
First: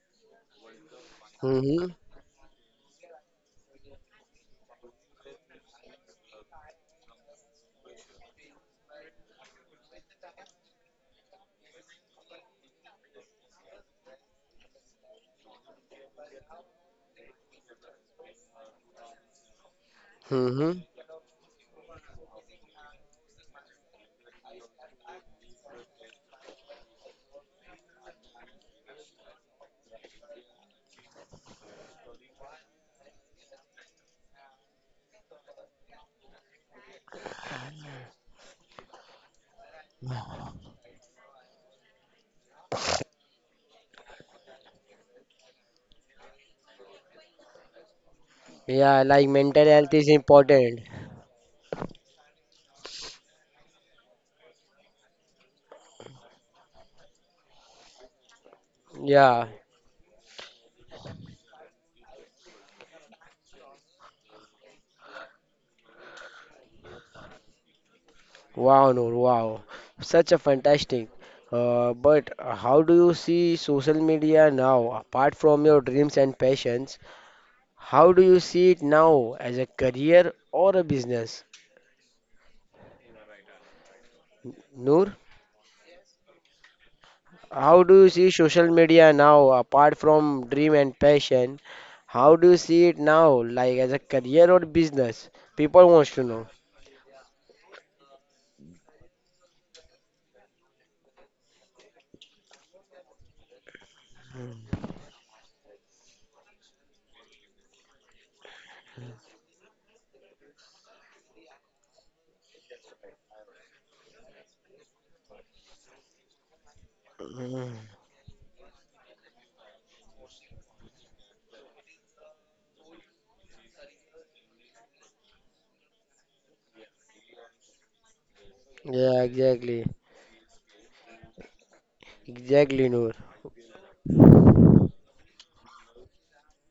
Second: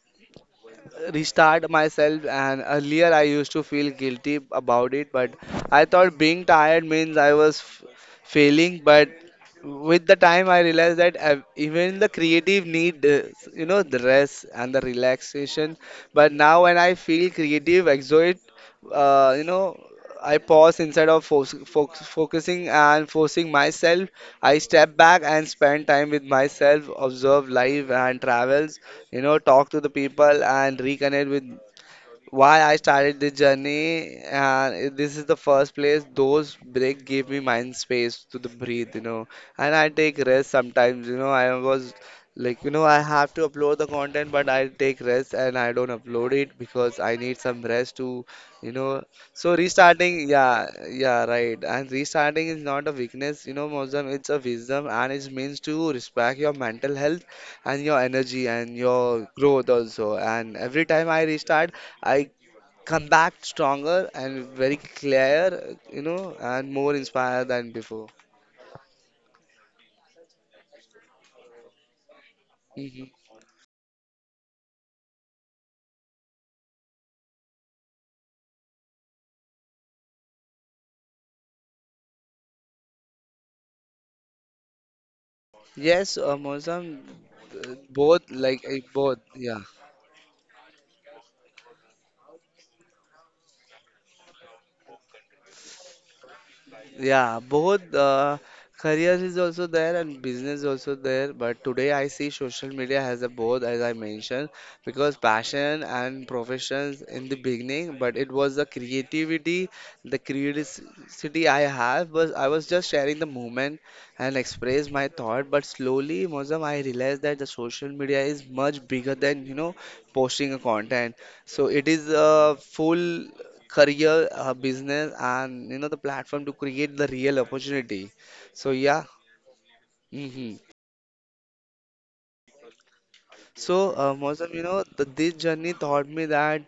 S2: restart
S1: Mm-hmm.
S2: myself and earlier I used to feel guilty about it but I thought being tired means I was failing but with the time I realized that even the creative need you know the rest and the relaxation but now when I feel creative exert, you know, I pause
S1: Mm-hmm.
S2: instead of focusing and forcing myself. I step back and spend time with myself, observe life and travels, you know, talk to the people and reconnect with why I started this journey, and this is the first place. Those break gave me mind space to the breathe, you know, and I take rest sometimes. You know, I was like, you know, I have to upload the content, but I take rest and I don't upload it because I need some rest to, you
S1: Yeah,
S2: know.
S1: like
S2: So
S1: mental health is
S2: restarting, yeah,
S1: important.
S2: yeah, right. And restarting is not a weakness, you know, Mozam. It's a wisdom, and it means to respect your mental health and your energy and your
S1: Yeah,
S2: growth also and every time I restart I come back stronger and very clear, you know, and more inspired than before.
S1: wow, Noor, wow. Such a fantastic. But how do
S2: Hmm.
S1: you see social media now, apart from your dreams and passions? How do you see it now as a career or a business? Noor,
S2: Yes, Mozam,
S1: how do you
S2: both,
S1: see
S2: like,
S1: social media
S2: both,
S1: now,
S2: yeah.
S1: apart from dream and passion? How do you see it now, like as a career or business? People wants to know.
S2: Yeah, both careers is also there and business also there. But today I see social media has a both, as I mentioned, because passion and professions in the beginning, but it was the creativity I have, was I was just sharing the moment and express my thought. But slowly, Mozam, I realized that the social
S1: Mhm.
S2: media is much bigger than you know posting a content. So it is a full career business and you know the platform to create the real opportunity. So yeah.
S1: Yeah, exactly.
S2: Hmm.
S1: Exactly, Noor.
S2: So Mausam, you know this journey taught me that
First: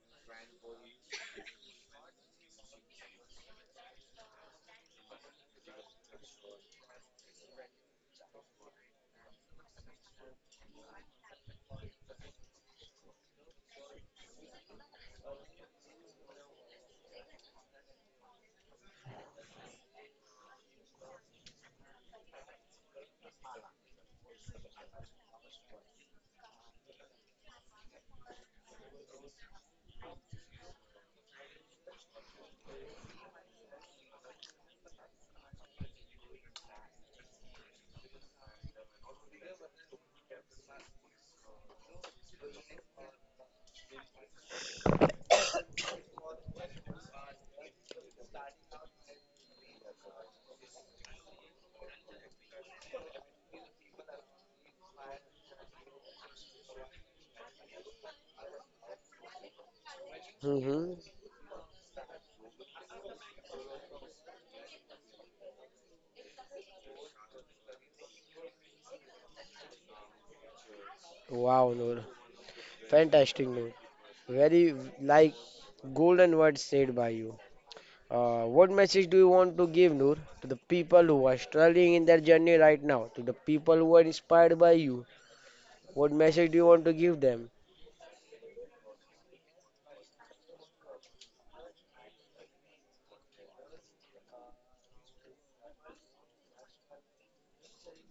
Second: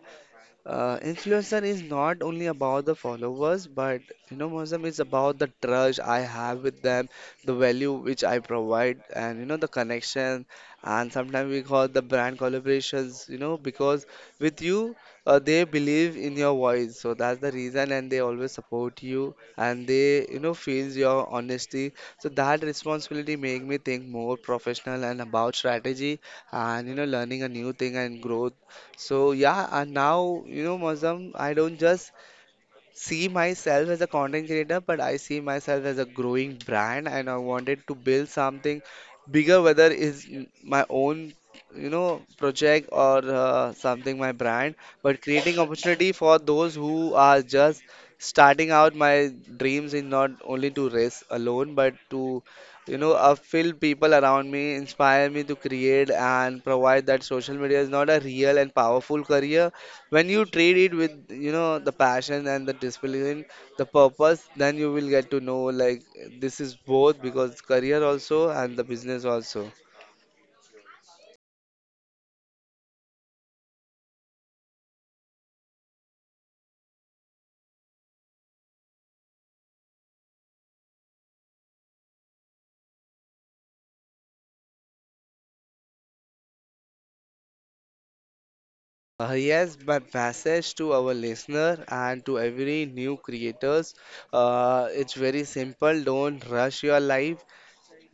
S2: Influencer is not only about the followers, but you know, Mozam is about the trust I have with them, the value which I provide, and you know, the connection. And sometimes we call the brand collaborations, you know, because with you, they believe in your voice, so that's the reason, and they always support you, and they, you know, feels your honesty. So that responsibility make me think more professional and about strategy, and you know, learning a new thing and growth so yeah, and now you know, Mazam, I don't just see myself as a content creator, but I see myself as a growing brand, and I wanted to build something bigger, whether is my own, you know, project or something my brand, but creating opportunity for those who are just starting out. My dreams is not only to race alone, but to you know, fill people around me, inspire me to create and provide that social media is not a real and powerful career, when you trade it
S1: Mm-hmm.
S2: with you know the passion and the discipline the purpose then you will get to know like this is both because career also and the business also.
S1: Wow, Noor. Fantastic, Noor. Very like golden words said by you. What message do you want to give, Noor, to the people who are struggling in their journey right now? To the people who are inspired by you? What message do you want to give them?
S2: Yes, my message to our listener and to every new creators, it's very simple. Don't rush your life.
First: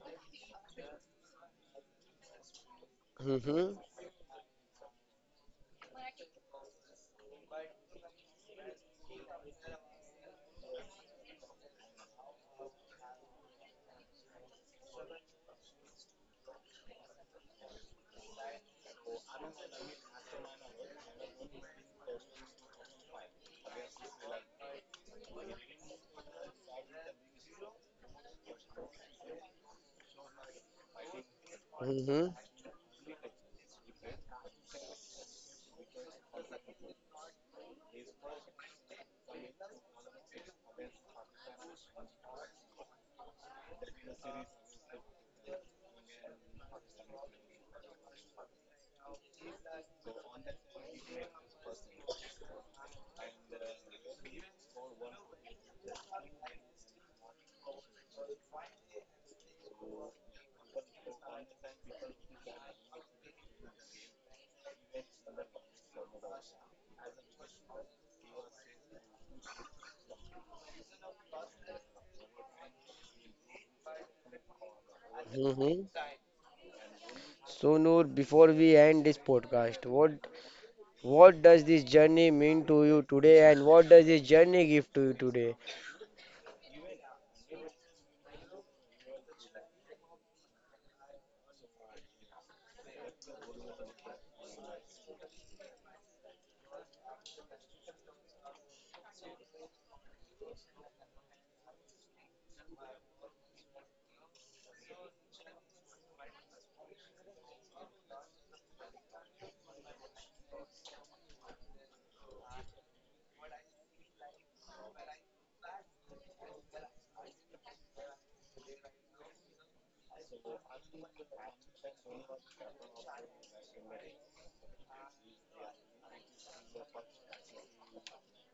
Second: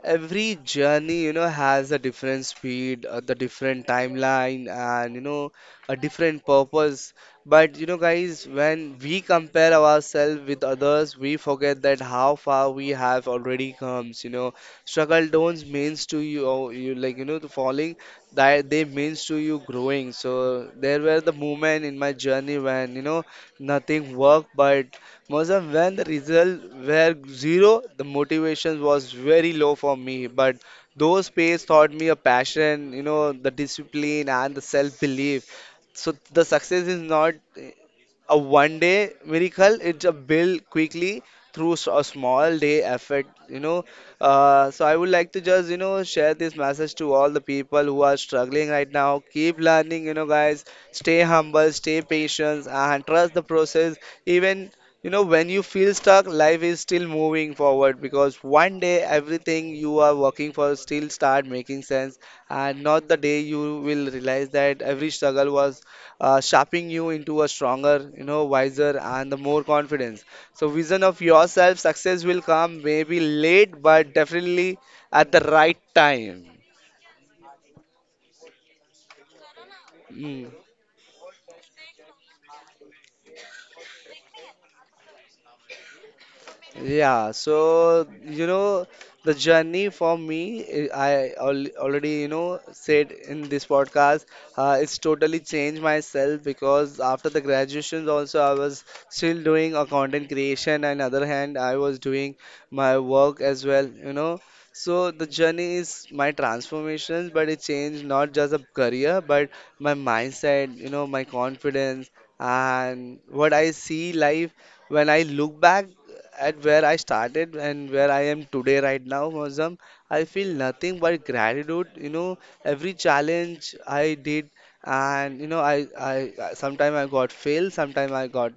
S2: Every journey, you know, has a different speed, the
S1: Mm-hmm.
S2: different timeline, and you know, a different purpose. But you know, guys, when we compare ourselves with others, we forget that how far we have already come. You know, struggle don't means to you, oh, you like you know, the falling that they means to you growing. So there were the moment in my journey when you know nothing worked, but Mozam, when the results were zero, the motivation was very low for me. But those pays taught me a
S1: Mm-hmm.
S2: passion, you know, the discipline and the self-belief. So the success is not a one-day miracle. It's a build quickly through a small day effort. You know, so I would like to just you know share this message to all the people who are struggling right now. Keep learning, you know, guys. Stay humble, stay patient, and trust the process. Even you know, when you feel stuck, life is still moving forward because one day everything you are working for still start making sense, and not the day you will realize that every struggle was shaping you into a stronger, you know, wiser and the more confidence. So vision of yourself, success will come maybe late, but definitely at the right
S1: Mm-hmm.
S2: time.
S1: So, Noor, before we end this podcast, what
S2: Mm.
S1: what does this journey mean to you today, and what does this journey give to you today?
S2: Yeah, so you know, the journey for me, eh, I al already, you know, said in this podcast, it's totally changed myself because after the graduations also I was still doing a content creation and other hand I was doing my work as well, you know. So the journey is my transformations, but it changed not just a career, but my mindset, you know, my confidence and what I see life when I look back at where I started and where I am today, right now, Mozam, I feel nothing but gratitude. You know, every challenge I did, and you know, sometimes I got failed, sometimes I got,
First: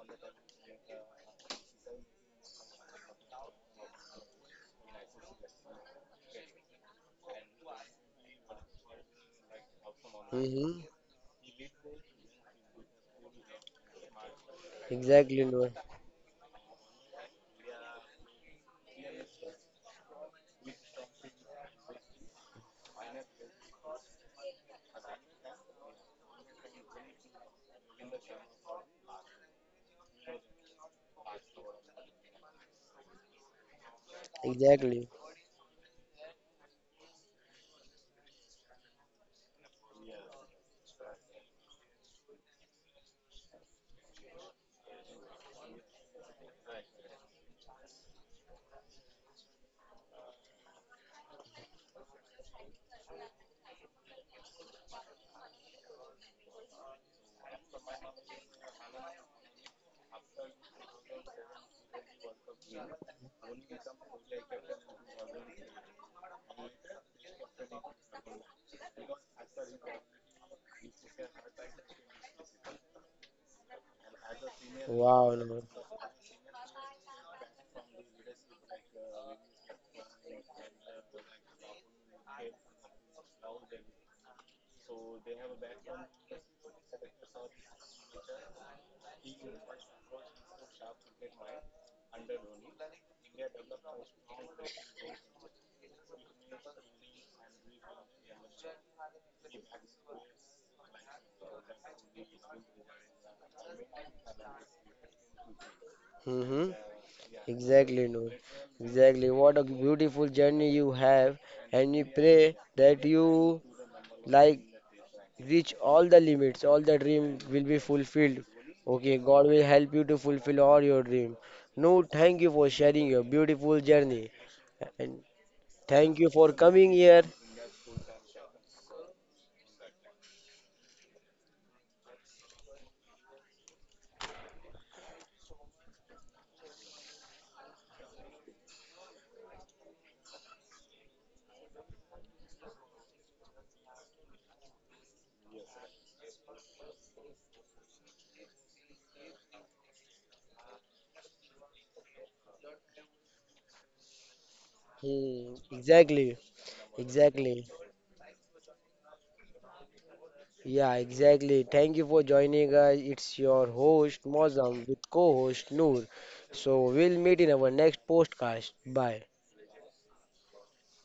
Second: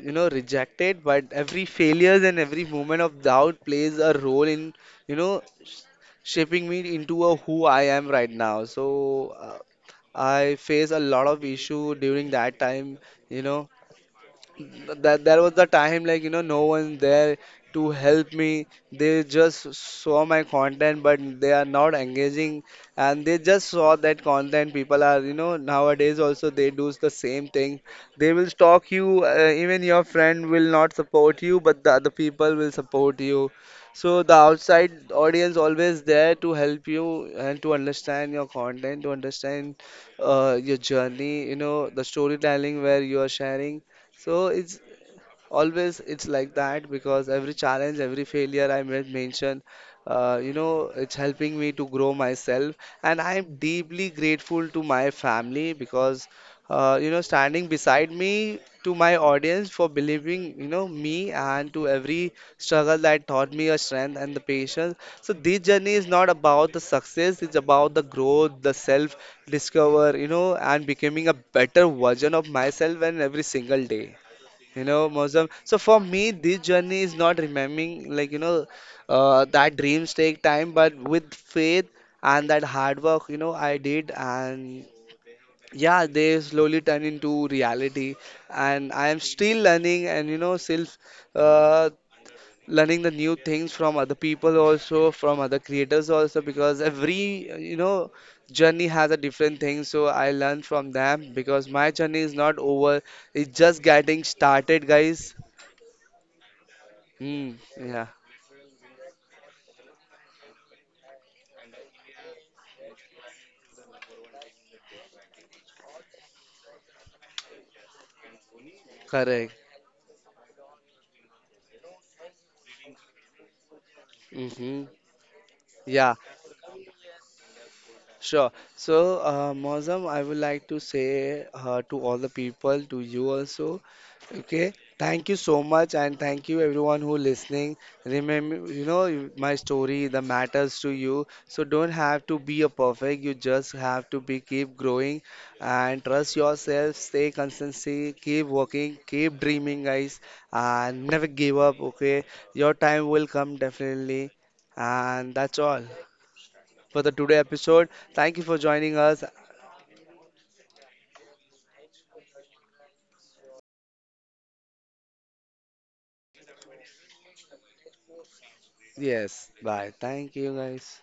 S2: you know, rejected, but every failures and every moment of doubt plays a role in, you know, shaping me into a who I am right now. So, I
S1: Mm-hmm.
S2: face a lot of issue during that time, you know that there
S1: Exactly,
S2: was the
S1: Noor.
S2: time like you know no one there to help me. They just saw my content but they are not engaging, and they just saw that content. People are you know nowadays also they do the same thing. They will stalk you. Even your friend will not support you but the other people will support you, so the outside
S1: Exactly.
S2: audience always there to help you and to understand your content, to understand your journey, you know, the storytelling where you are sharing. So it's always it's like that because every challenge, every failure I made mention, you know, it's helping me to grow myself, and I am deeply grateful to my family because, you know, standing beside me, to my audience for believing, you know, me, and to every struggle that taught me a strength and the patience. So this journey is not about the success; it's about the growth, the self discover, you know, and becoming a better version of myself and every single day. You know,
S1: Wow,
S2: Mozam.
S1: Noor.
S2: So for me, this journey is not remembering, like, you know, that dreams take time, but with faith and that hard work, you know, I did. And yeah, they slowly turn into reality. And I am still learning and, you know, still uh, learning the new things from other people also, from other creators also, because every, you know, journey has a different thing. So I learn from them because my journey is not over. It's just getting started, guys.
S1: Mm-hmm.
S2: Mm,
S1: Exactly,
S2: yeah,
S1: no. Exactly. What a beautiful journey you have, and we pray that you like reach all the limits, all the dream will be fulfilled. Okay, God
S2: correct.
S1: will help you to fulfill all your dream. No, thank you for sharing your beautiful journey,
S2: Mm-hmm.
S1: and
S2: Yeah.
S1: thank you for coming here.
S2: Sure. So, Mozam, I would like to say to all the people, to you also, okay? Thank you so much, and thank you everyone who listening. Remember, you know, my story, the matters to you. So don't have to be a perfect. You just have to be keep growing, and trust yourself. Stay consistency. Keep working. Keep dreaming, guys, and never give up. Okay, your time will come definitely, and
S1: Hmm,
S2: that's all
S1: exactly,
S2: for the today
S1: exactly.
S2: episode. Thank you for joining us.
S1: Yeah, exactly. Thank you for joining us. It's your host Mozam with co-host Noor. So we'll meet in our next podcast. Bye.
S2: Yes, bye. Thank you guys.